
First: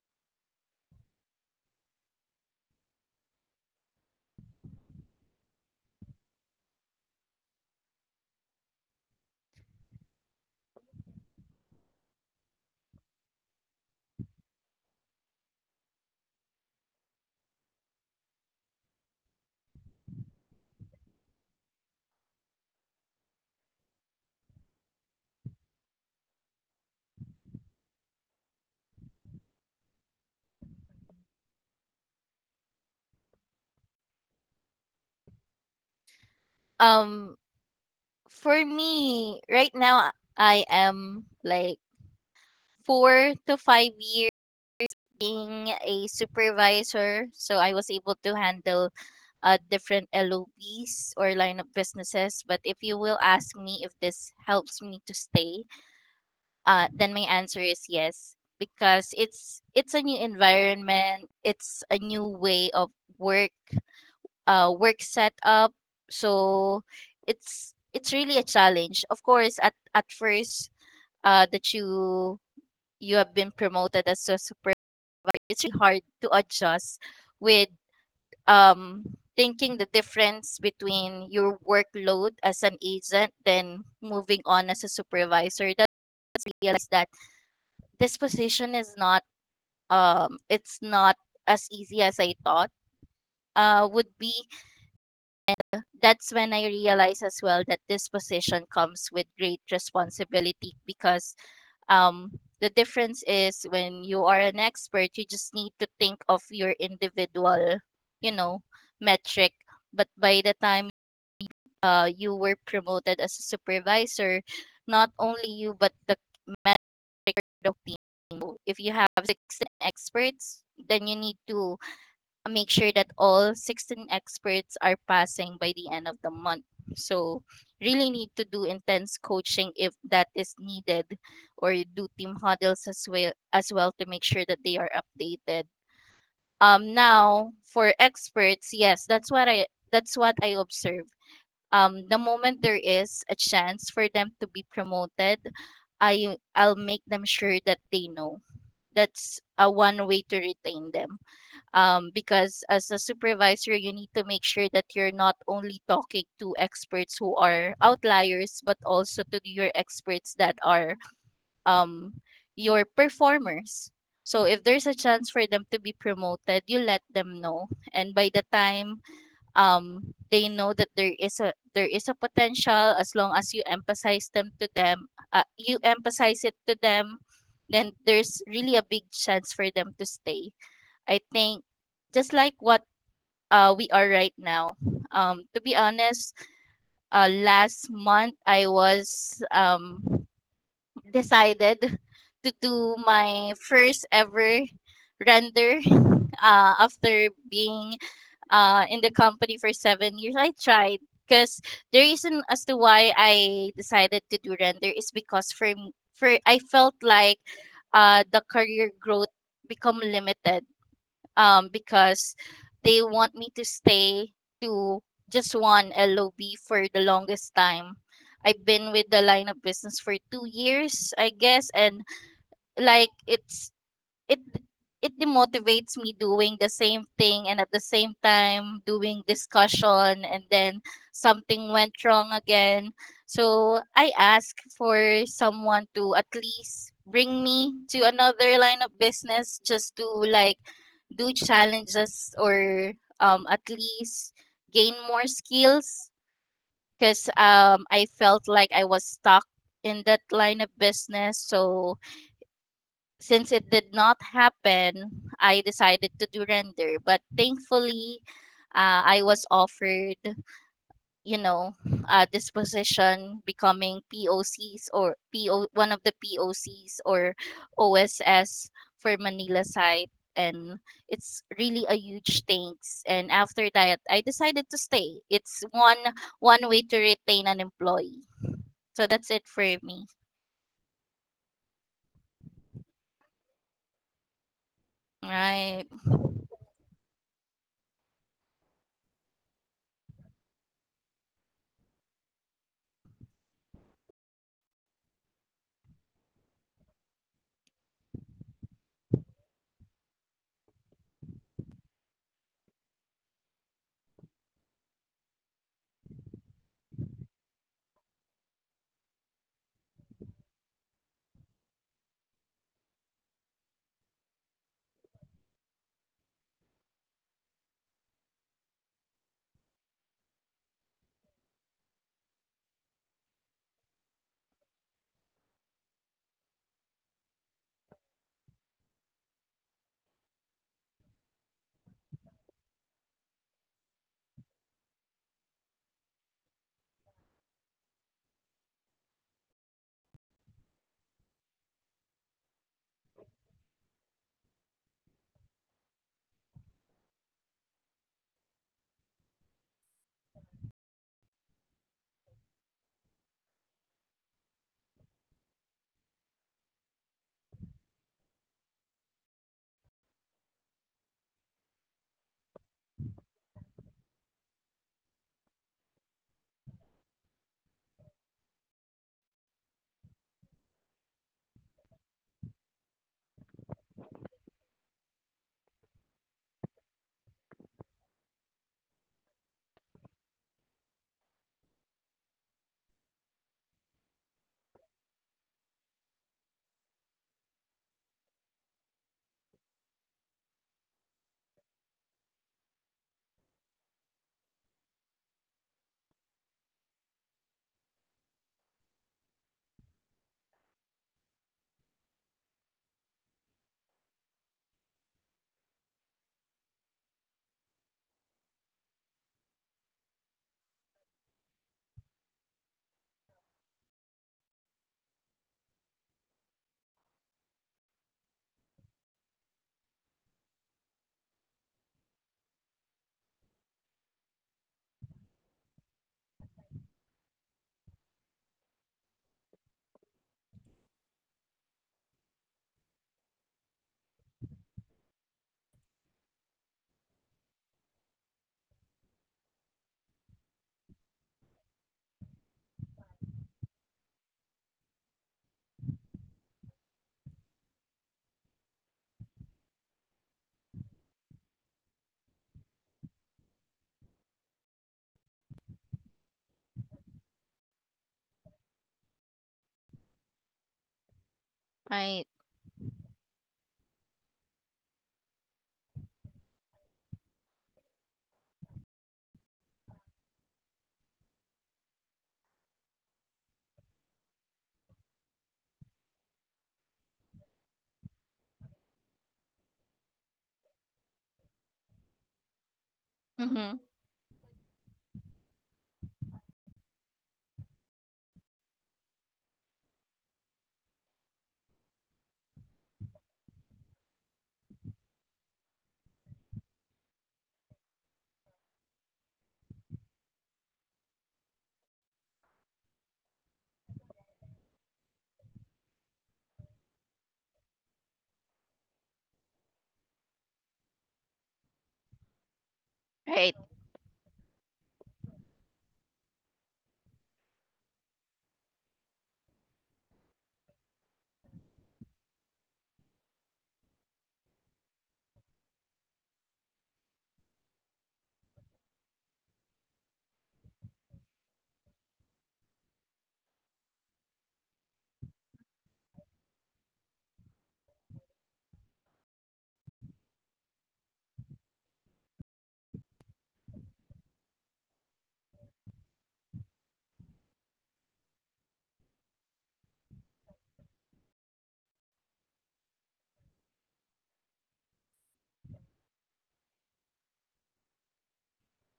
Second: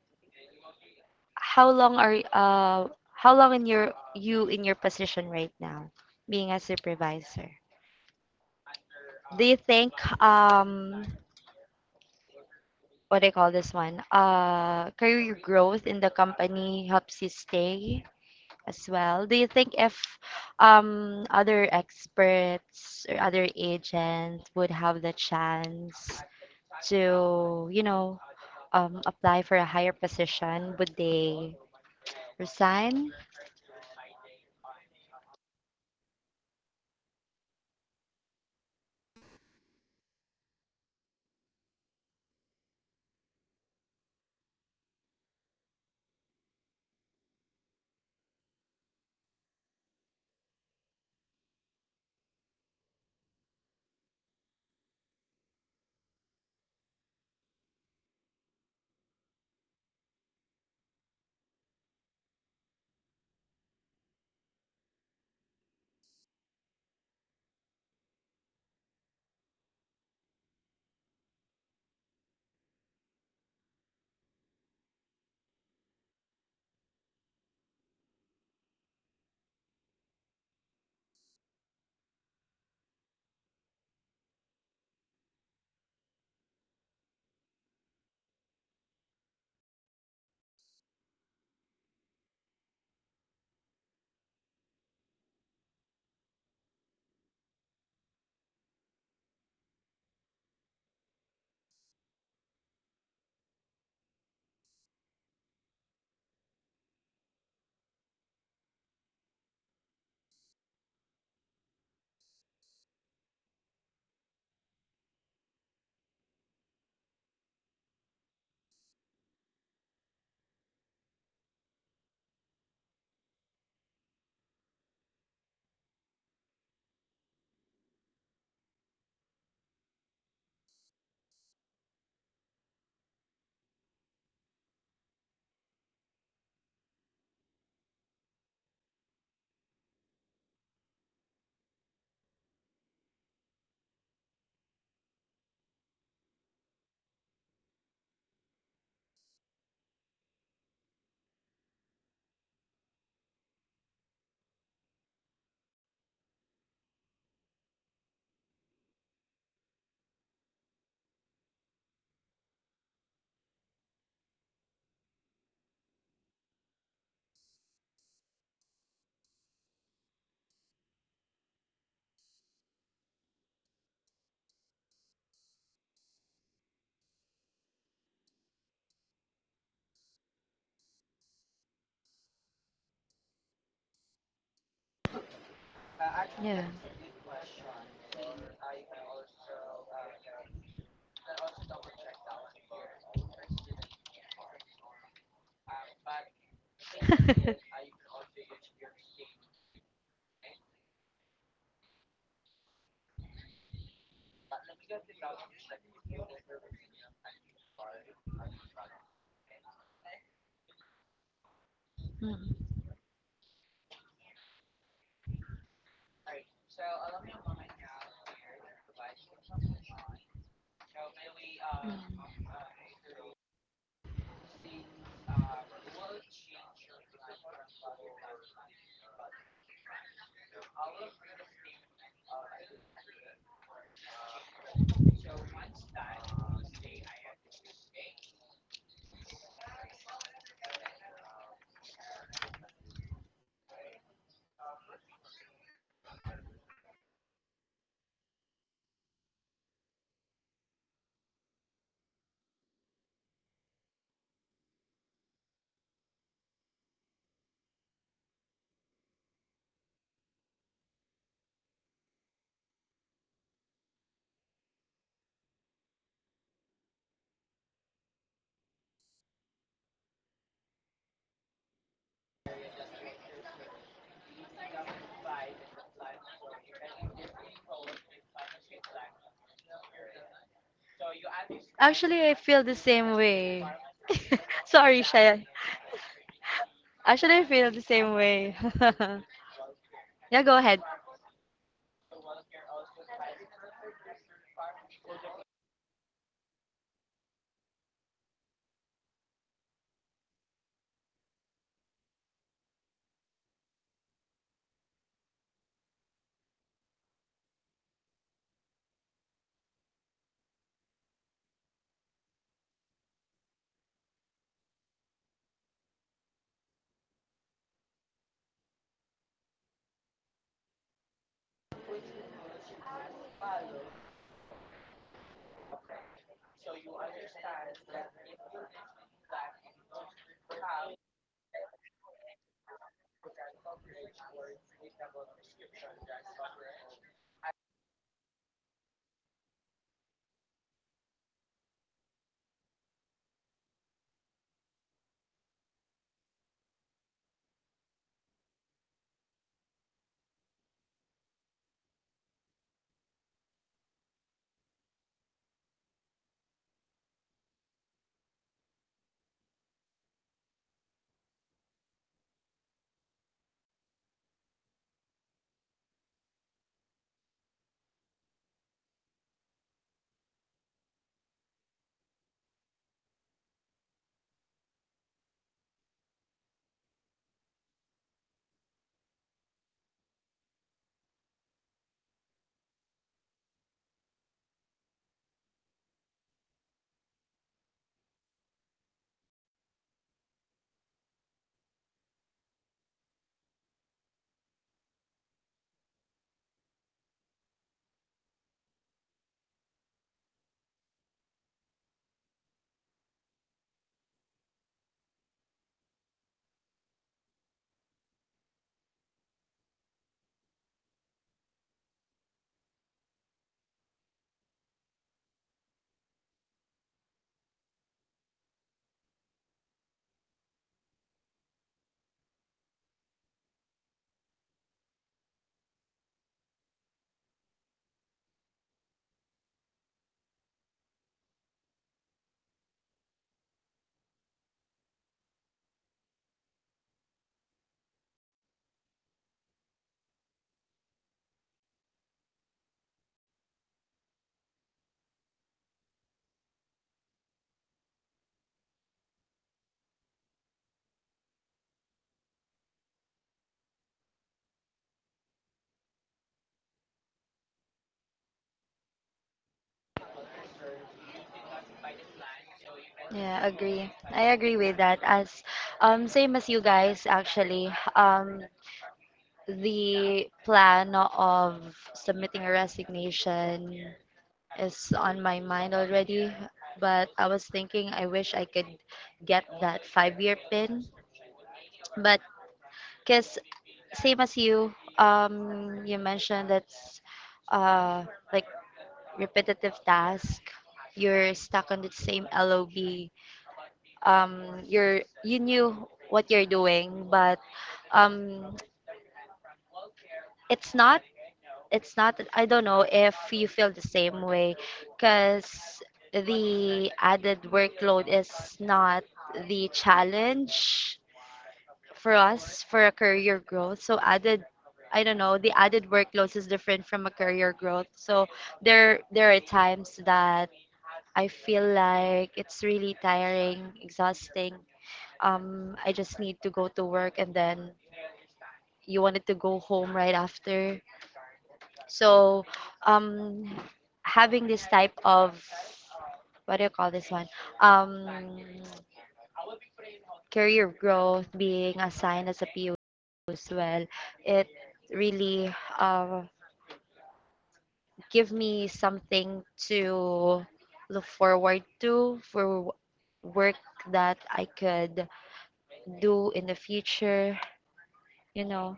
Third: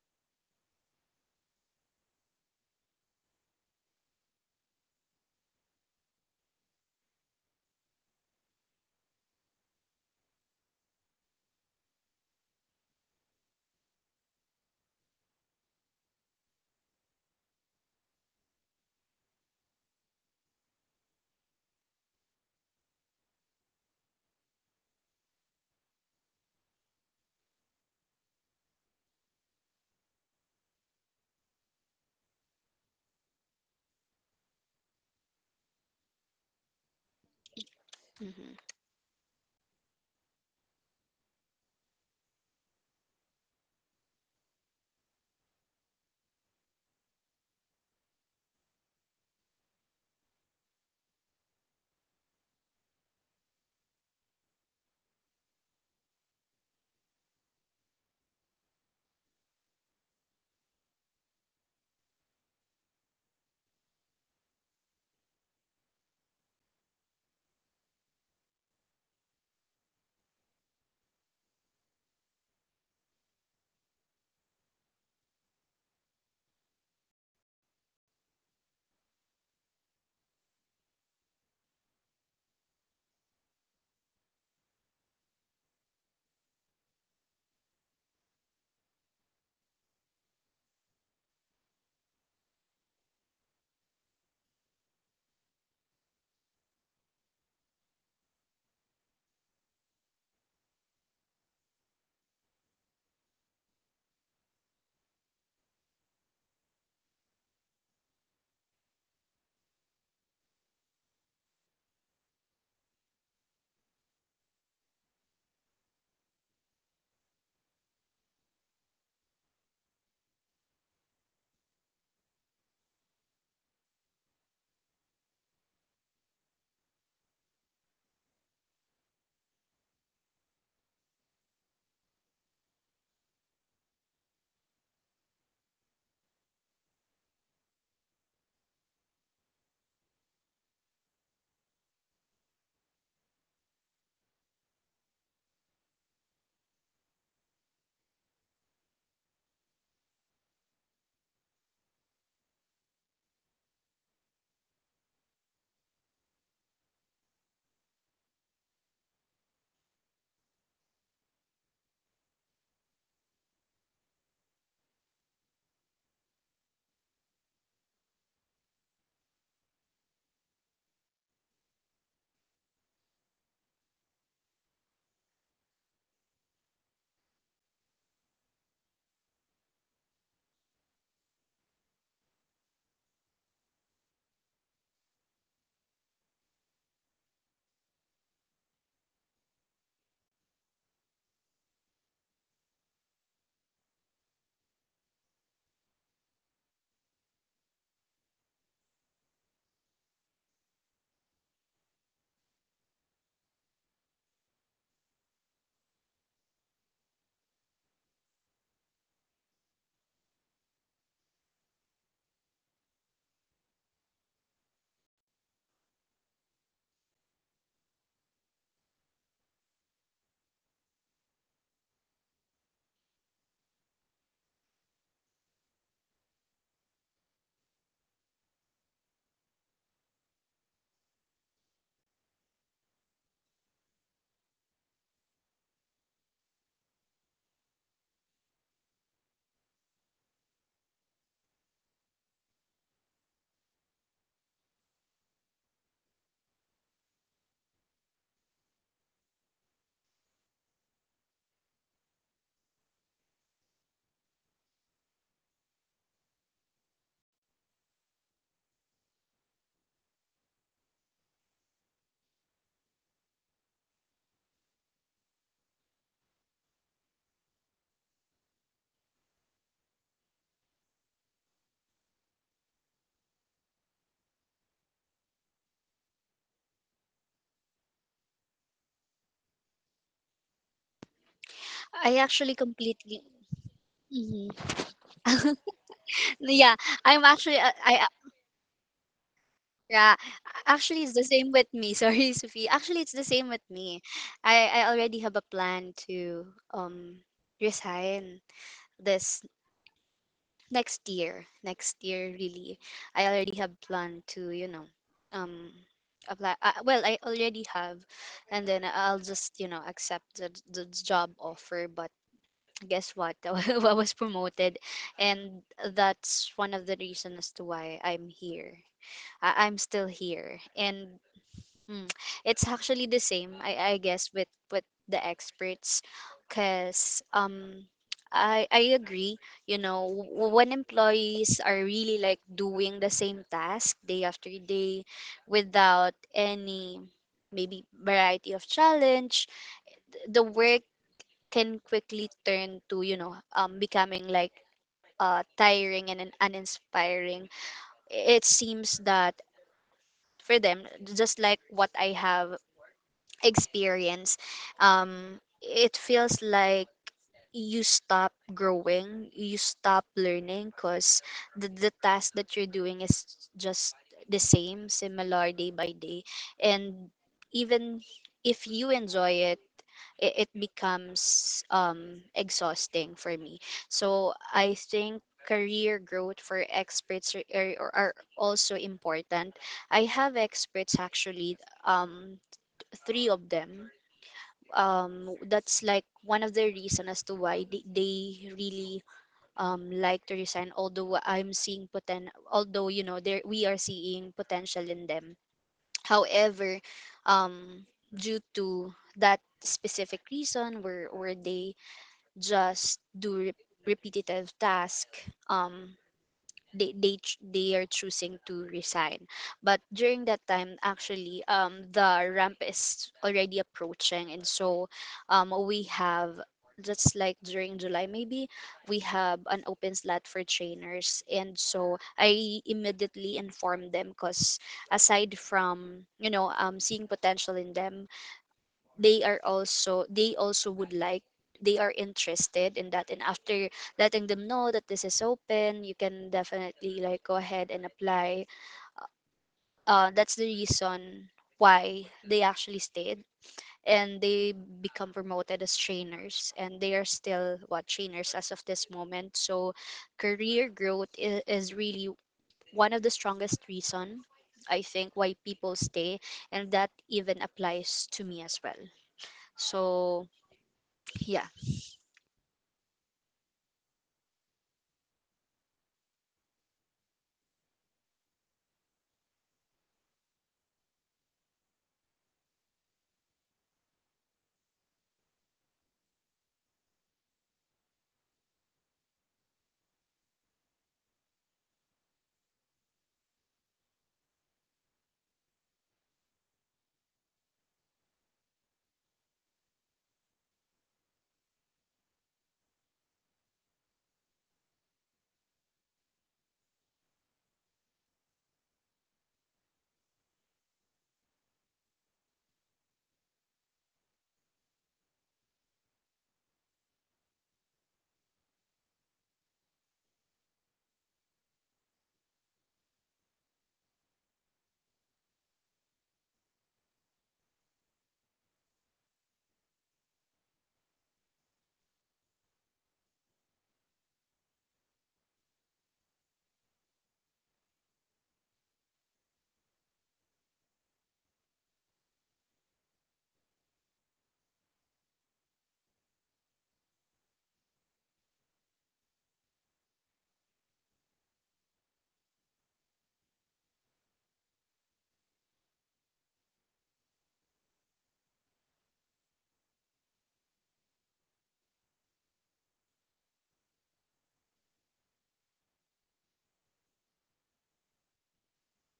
A: how long are y- uh how long in your you in your position right now, being a supervisor? Do you think um what do you call this one? Uh, career growth in the company helps you stay as well. Do you think if um, other experts or other agents would have the chance to, you know, um, apply for a higher position, would they resign?
C: Um, for
B: hmm
C: me, right now, I am like four to five years being a supervisor. So I was able to handle uh, different L O Bs or line of businesses. But if you will ask me if this helps me to stay, uh, then my answer is yes, because it's it's a new environment, it's a new way of work uh, work setup. So it's it's really a challenge. Of course, at at first uh, that you you have been promoted as a super, it's really hard to adjust with um, thinking the difference between your workload as an agent then moving on as a supervisor. That's realized that this position is not um, it's not as easy as I thought uh, would be. That's when I realized as well that this position comes with great responsibility because um, the difference is when you are an expert, you just need to think of your individual, you know, metric. But by the time uh, you were promoted as a supervisor, not only you, but the manager of the team. So if you have sixteen experts, then you need to make sure that all sixteen experts are passing by the end of the month. So really need to do intense coaching if that is needed or do team huddles as well as well to make sure that they are updated. Um now for experts, yes, that's what I, that's what I observe. Um the moment there is a chance for them to be promoted, I I'll make them sure that they know. That's a one way to retain them, um, because as a supervisor you need to make sure that you're not only talking to experts who are outliers but also to your experts that are um, your performers. So if there's a chance for them to be promoted, you let them know. And by the time um, they know that there is a there is a potential, as long as you emphasize them to them uh, you emphasize it to them, then there's really a big chance for them to stay, I think, just like what uh, we are right now. Um, to be honest,
A: Yeah.
C: uh, last month I was um, decided to do my first ever render uh, after being uh, in the company for seven years. I tried because the reason as to why I decided to do render is because for m- for I felt like uh, the career growth become limited, um, because they
A: Mm.
C: want me to stay to just one L O B for the longest time. I've been with the line of business for two years, I guess, and
A: Mm.
C: like it's it it demotivates me doing the same thing and at the same time doing discussion, and then something went wrong again. So I ask for someone to at least bring me to another line of business just to like do challenges or, um, at least gain more skills, because um, I felt like I was stuck in that line of business. So since it did not happen, I decided to do render. But thankfully, uh, I was offered, you know, uh, this position becoming P O Cs or P O one of the P O Cs or O S S for Manila site. And it's really a huge thanks. And after that, I decided to stay. It's one one way to retain an employee. So that's it for me.
B: I
A: Actually, I
B: actually
A: feel the same
B: completely.
A: way.
B: hmm
A: Sorry, Shaya.
C: Right.
B: yeah, I'm
A: Actually, I
B: actually
A: feel
B: I,
A: the
B: I
A: same
B: uh,
A: way.
B: yeah,
A: yeah, go ahead.
B: actually it's the same with me. Sorry, Sophie. Actually, it's the same with me. I I already have a plan to, um resign this next year next year, really. I already have planned to, you know um apply. Uh, well, I already have, and then I'll just, you know accept the, the job offer, but guess what, I was promoted, and that's one of the reasons as to why I'm here. I- I'm still here. And mm. It's actually the same, I, I guess, with with the experts, because, um, I I agree. You know, w- when employees are really like doing the same task day after day, without any, maybe, variety of challenge, the work can quickly turn to, you know um becoming like, uh tiring and un- uninspiring. It seems that for them, just like what I have experience, um, it feels like you stop growing, you stop learning, because the, the task that you're doing is just the same, similar day by day. And even if you enjoy it, it, it becomes, um, exhausting for me. So I think career growth for experts are, are, are also important. I have experts actually, um, three of them, um that's like one of the reason as to why they, they really, um like to resign, although I'm seeing poten although, you know there we are seeing potential in them. However, um due to that specific reason where where they just do re- repetitive task, um they they ch- they are choosing to resign. But during that time, actually, um the ramp is already approaching, and so, um we have, just like during July maybe, we have an open slot for trainers, and so I immediately informed them, because aside from, you know um seeing potential in them, they are also they also would like, they are interested in that. And after letting them know that this is open, you can definitely like go ahead and apply. Uh, that's the reason why they actually stayed, and they become promoted as trainers, and they are still what, trainers, as of this moment. So career growth is, is really one of the strongest reason, I think, why people stay. And that even applies to me as well. So, yeah.
C: Right.
A: Yeah, agree. I agree with that. As um same as you guys actually. Um the plan of submitting a resignation is on my mind already, but I was thinking I wish I could get that five-year pin. But cuz
C: Mm-hmm.
A: same as you um you mentioned that's uh repetitive task you're stuck on the same lob, um you're you knew what you're doing but um it's not it's not, I don't know if you feel the same way because the added workload is not the challenge for us for a career
C: Right.
A: growth, so added I don't know, the added workload is different from a career growth, so there there are times that I feel like it's really tiring, exhausting. Um, I just need to go to work and then you wanted to go home right after. So, um, having this type of what do you call this one? Um, Career growth being assigned as a P O as well, it really uh, give me something to look forward to for w- work that I could do in the future, you know.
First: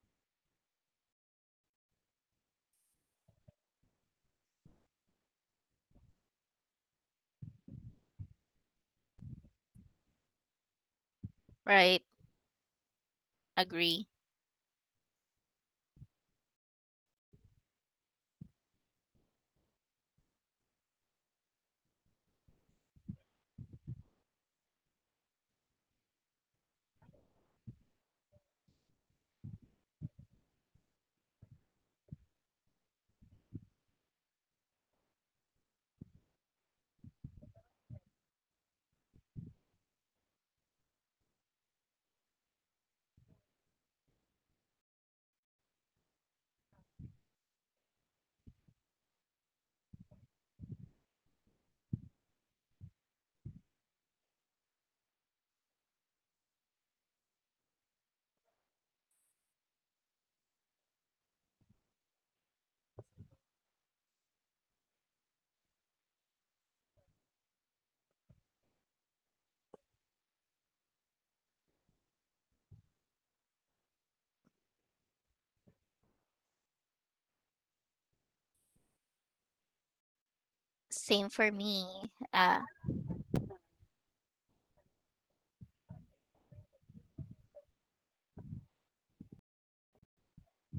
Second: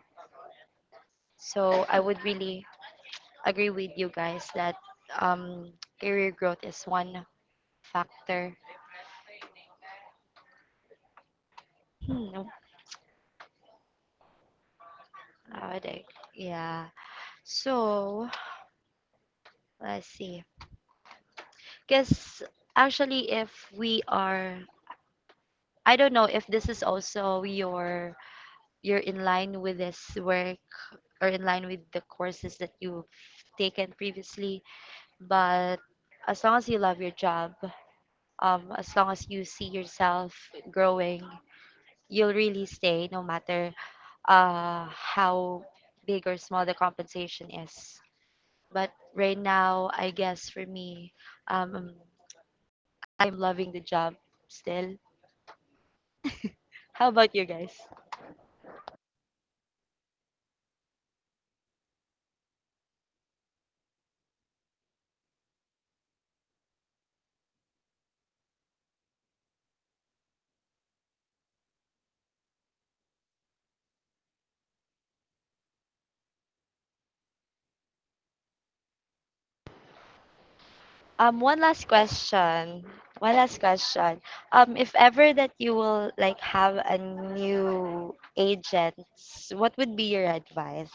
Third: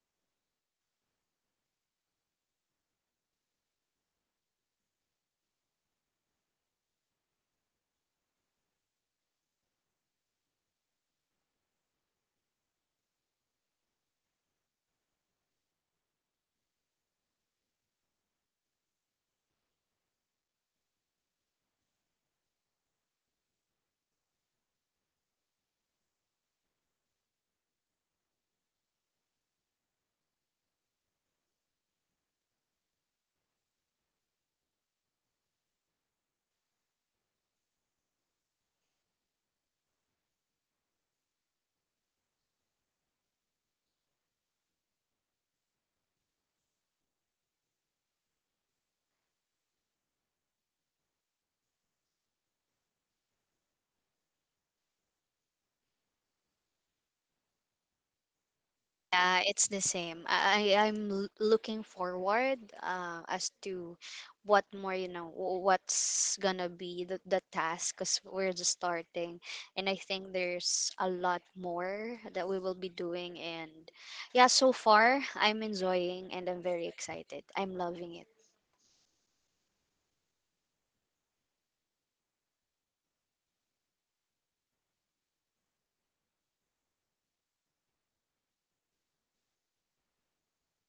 A: So I would really agree with you guys that um, career growth is one factor.
C: Right.
A: Hmm, no,
C: Agree.
A: I would ag- yeah. So let's see. Because actually, if we are, I don't know if this is also your you're in line with this work or in line with the courses that you've taken previously, but as long as you love your job, um, as long as you see yourself growing, you'll really stay no matter uh, how big or small the compensation is. But right now, I guess for me, um, I'm loving the job still. How about you guys?
B: Yeah, it's the same. I I- I'm l- looking forward, uh, as to what more, you know wh- what's gonna be the, the task, because we're just starting, and I think there's a lot more that we will be doing. And yeah, so far I'm enjoying and I'm very excited. I'm loving it.
C: Same
A: Um,
C: for
A: one
C: me.
A: last
C: Uh,
A: question. One last question. Um, if ever that you will like have a new agent, what would be your advice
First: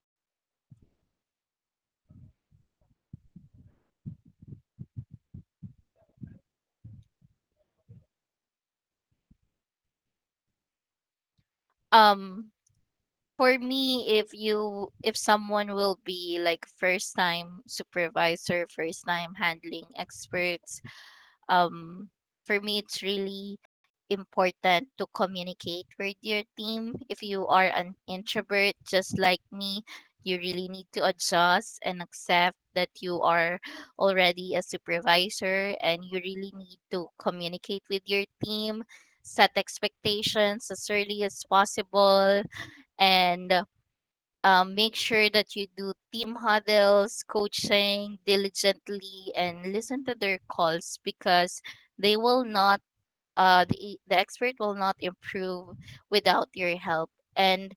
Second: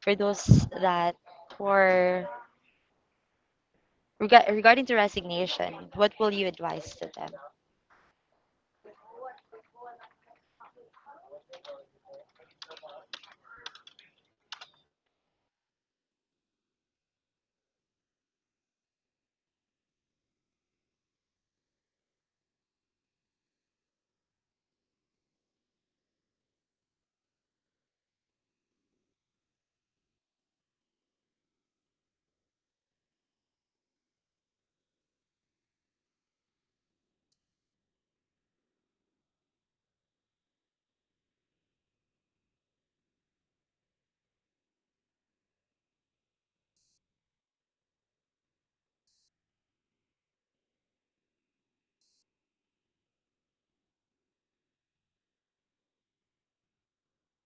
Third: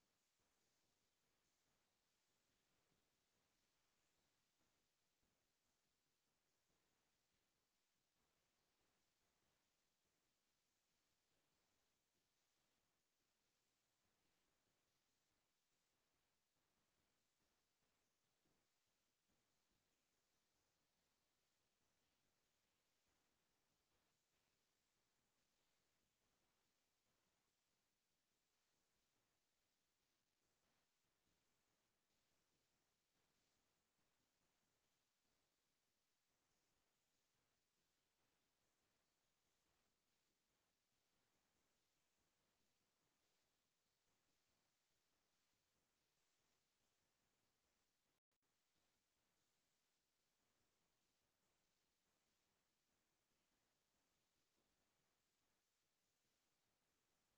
A: for those that were Rega- regarding to resignation, what will you advise to them?
C: um, for me, if you if someone will be like first time supervisor, first time handling experts, um, for me, it's really important to communicate with your team. If you are an introvert, just like me, you really need to adjust and accept that you are already a supervisor and you really need to communicate with your team, set expectations as early as possible, and um, make sure that you do team huddles, coaching diligently, and listen to their calls because they will not, uh, the, the expert will not improve without your help. And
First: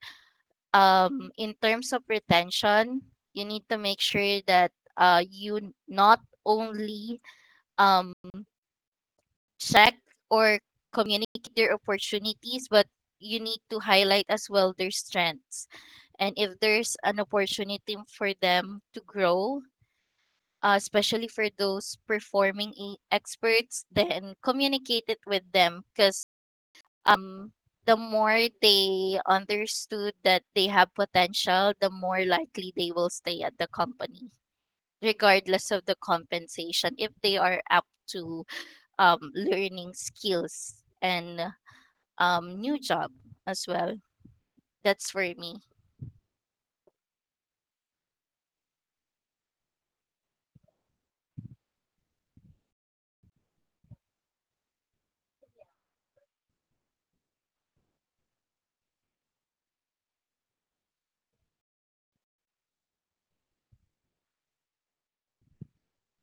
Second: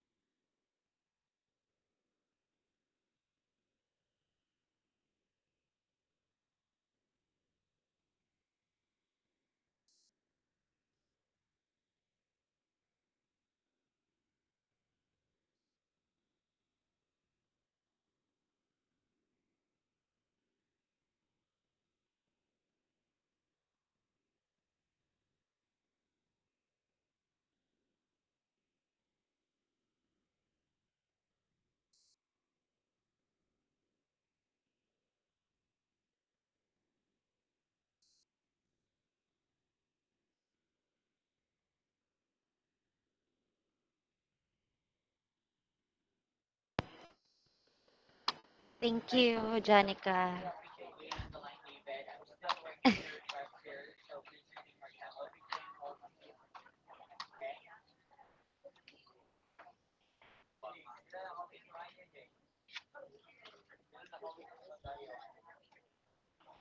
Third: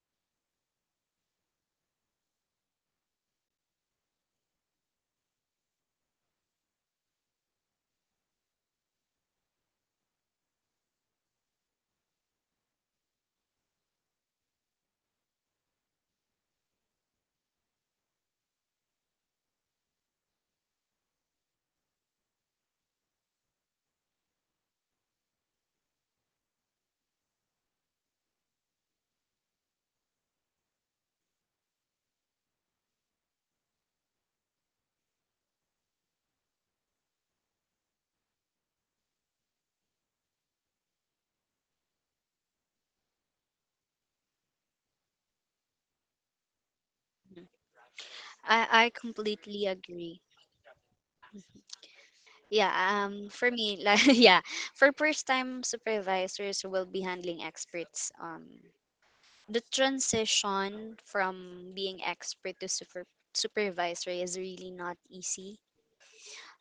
C: um, in terms of retention, you need to make sure that uh, you not only um, check or communicate their opportunities, but you need to highlight as well their strengths, and if there's an opportunity for them to grow, uh, especially for those performing e- experts, then communicate it with them because um, the more they understood that they have potential, the more likely they will stay at the company, regardless of the compensation, if they are up to um, learning skills and um, new job as well. That's for me.
B: Mhm. I I
A: Thank you,
B: completely agree.
A: Janica.
B: Yeah, um for me, like, yeah, for first time supervisors who will be handling experts, um the transition from being expert to super supervisor is really not easy.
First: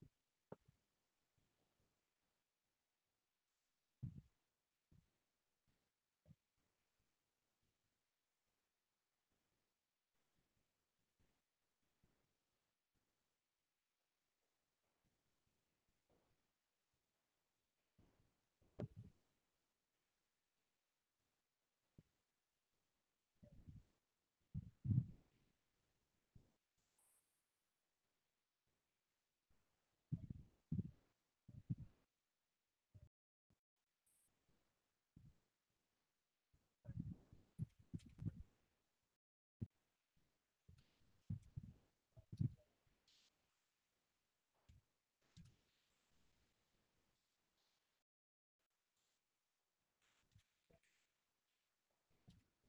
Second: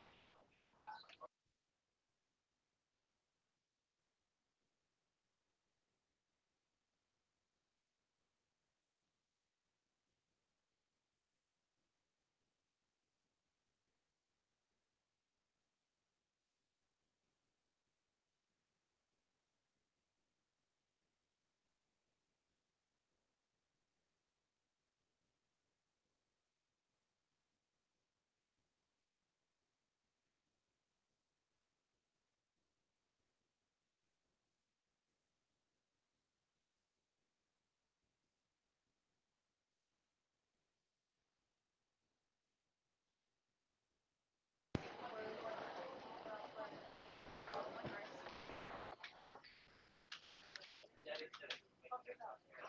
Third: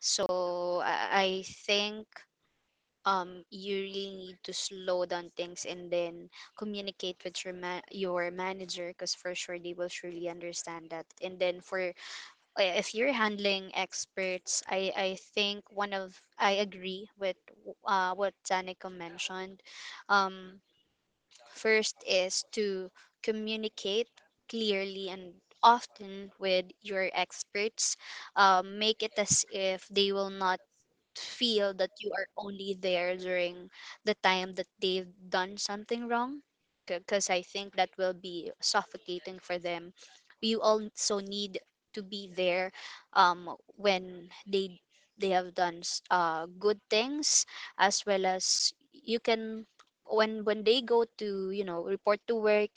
B: So I, I think, um you really need to slow down things and then communicate with your ma- your manager, because for sure they will surely understand that. And then for, uh, if you're handling experts, I I think one of, I agree with, uh what Danica mentioned. Um First is to communicate clearly and often with your experts. Um, make it as if they will not feel that you are only there during the time that they've done something wrong, because I think that will be suffocating for them. You also need to be there, um, when they they have done, s- uh, good things, as well as you can, when when they go to, you know report to work,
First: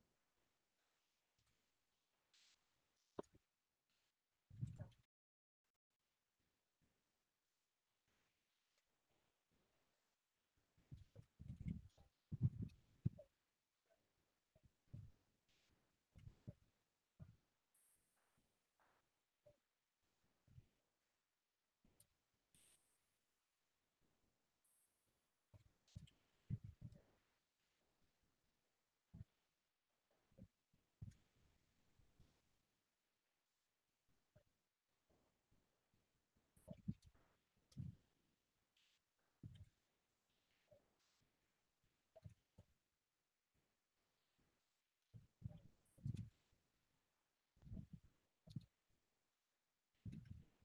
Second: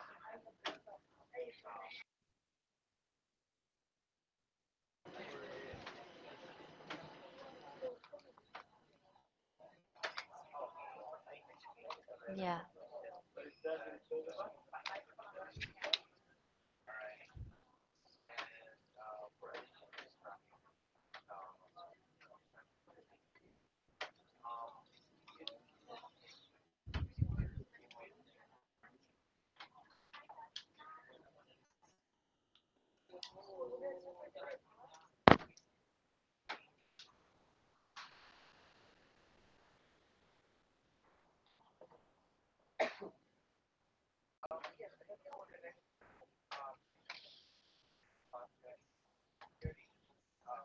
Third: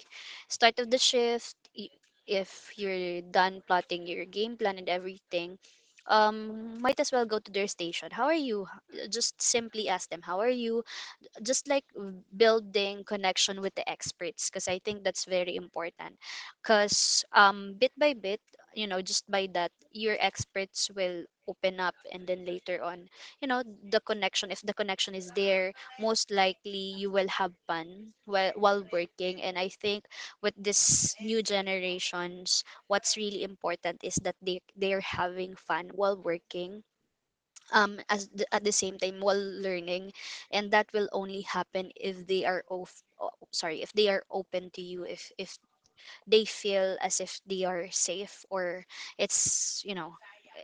B: start of the shift, y- if you're done plotting your game plan and everything, um might as well go to their station. How are you? H- just simply ask them, how are you? Just like
A: Yeah.
B: building connection with the experts, because I think that's very important, because, um bit by bit, you know just by that your experts will open up, and then later on, you know the connection, if the connection is there, most likely you will have fun while, while working. And I think, with this new generations, what's really important is that they they're having fun while working, um as th- at the same time while learning. And that will only happen if they are, of o- sorry, if they are open to you, if if they feel as if they are safe, or it's, you know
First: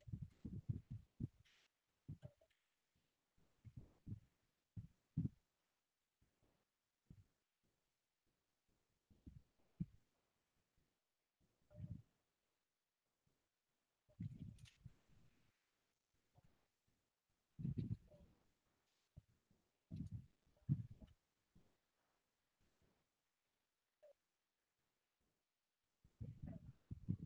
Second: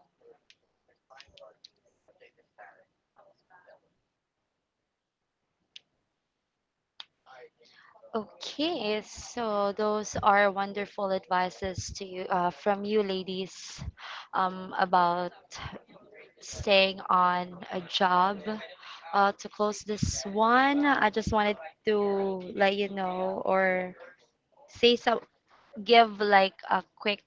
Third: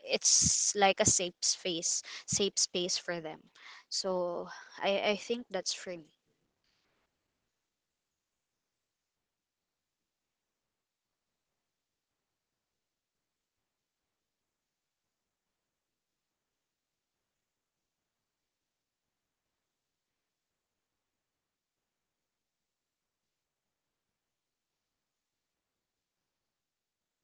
B: it's like a safe space, safe space for them. So i i think that's for me.
A: Okay, so those are wonderful advices to you uh, from you ladies um, about staying on a job. Uh, to close this one, I just wanted to let you know or say some give like a quick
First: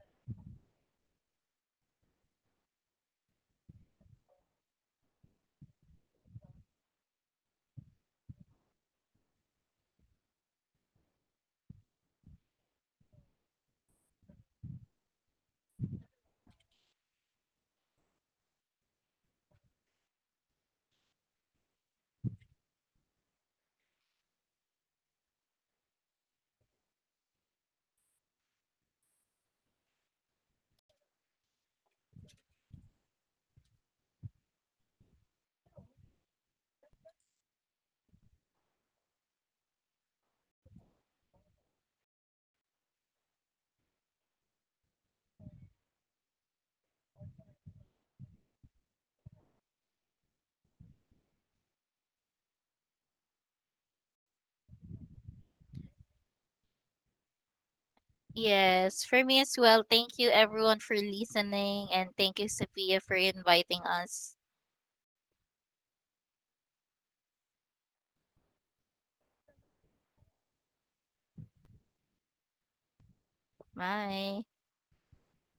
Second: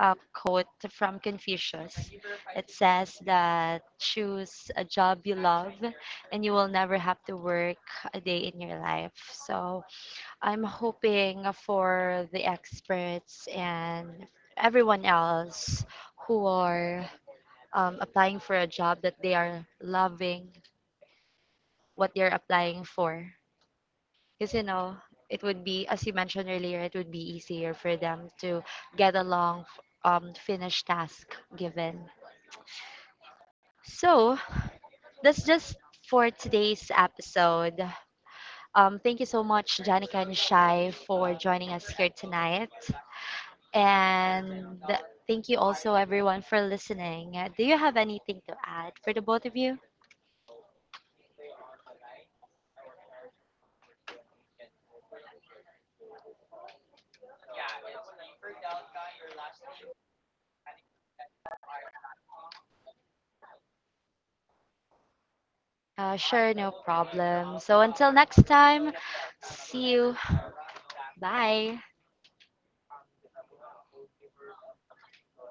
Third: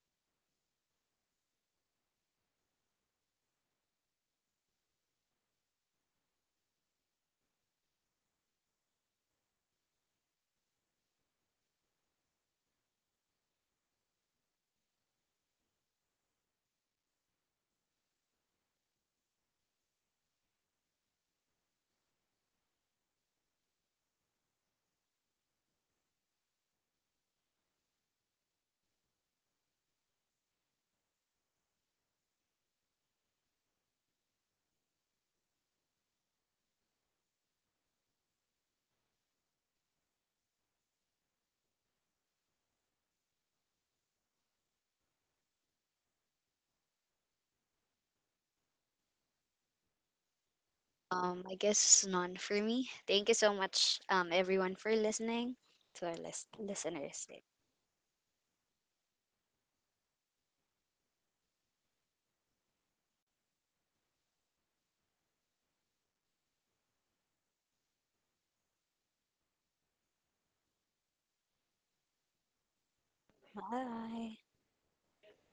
A: uh, quote from Confucius. It says that choose a job you love and you will never have to work a day in your life. So I'm hoping for the experts and everyone else who are um, applying for a job that they are loving what they're applying for. Because, you know, it would be, as you mentioned earlier, it would be easier for them to get along, f- um, finished task given. So that's just for today's episode. Um, thank you so much, Janica and Shai, for joining us here tonight. And thank you also, everyone, for listening. Uh, Do you have anything to add for the both of you?
B: um I guess, none for me. Thank you so much, um everyone, for listening, to our list- listeners.
C: Yes, for me as well. Thank you, everyone, for listening, and thank you, Sophia, for inviting us.
A: Uh, sure, no problem. So until next time, see you. Bye.
B: Bye.
C: Bye.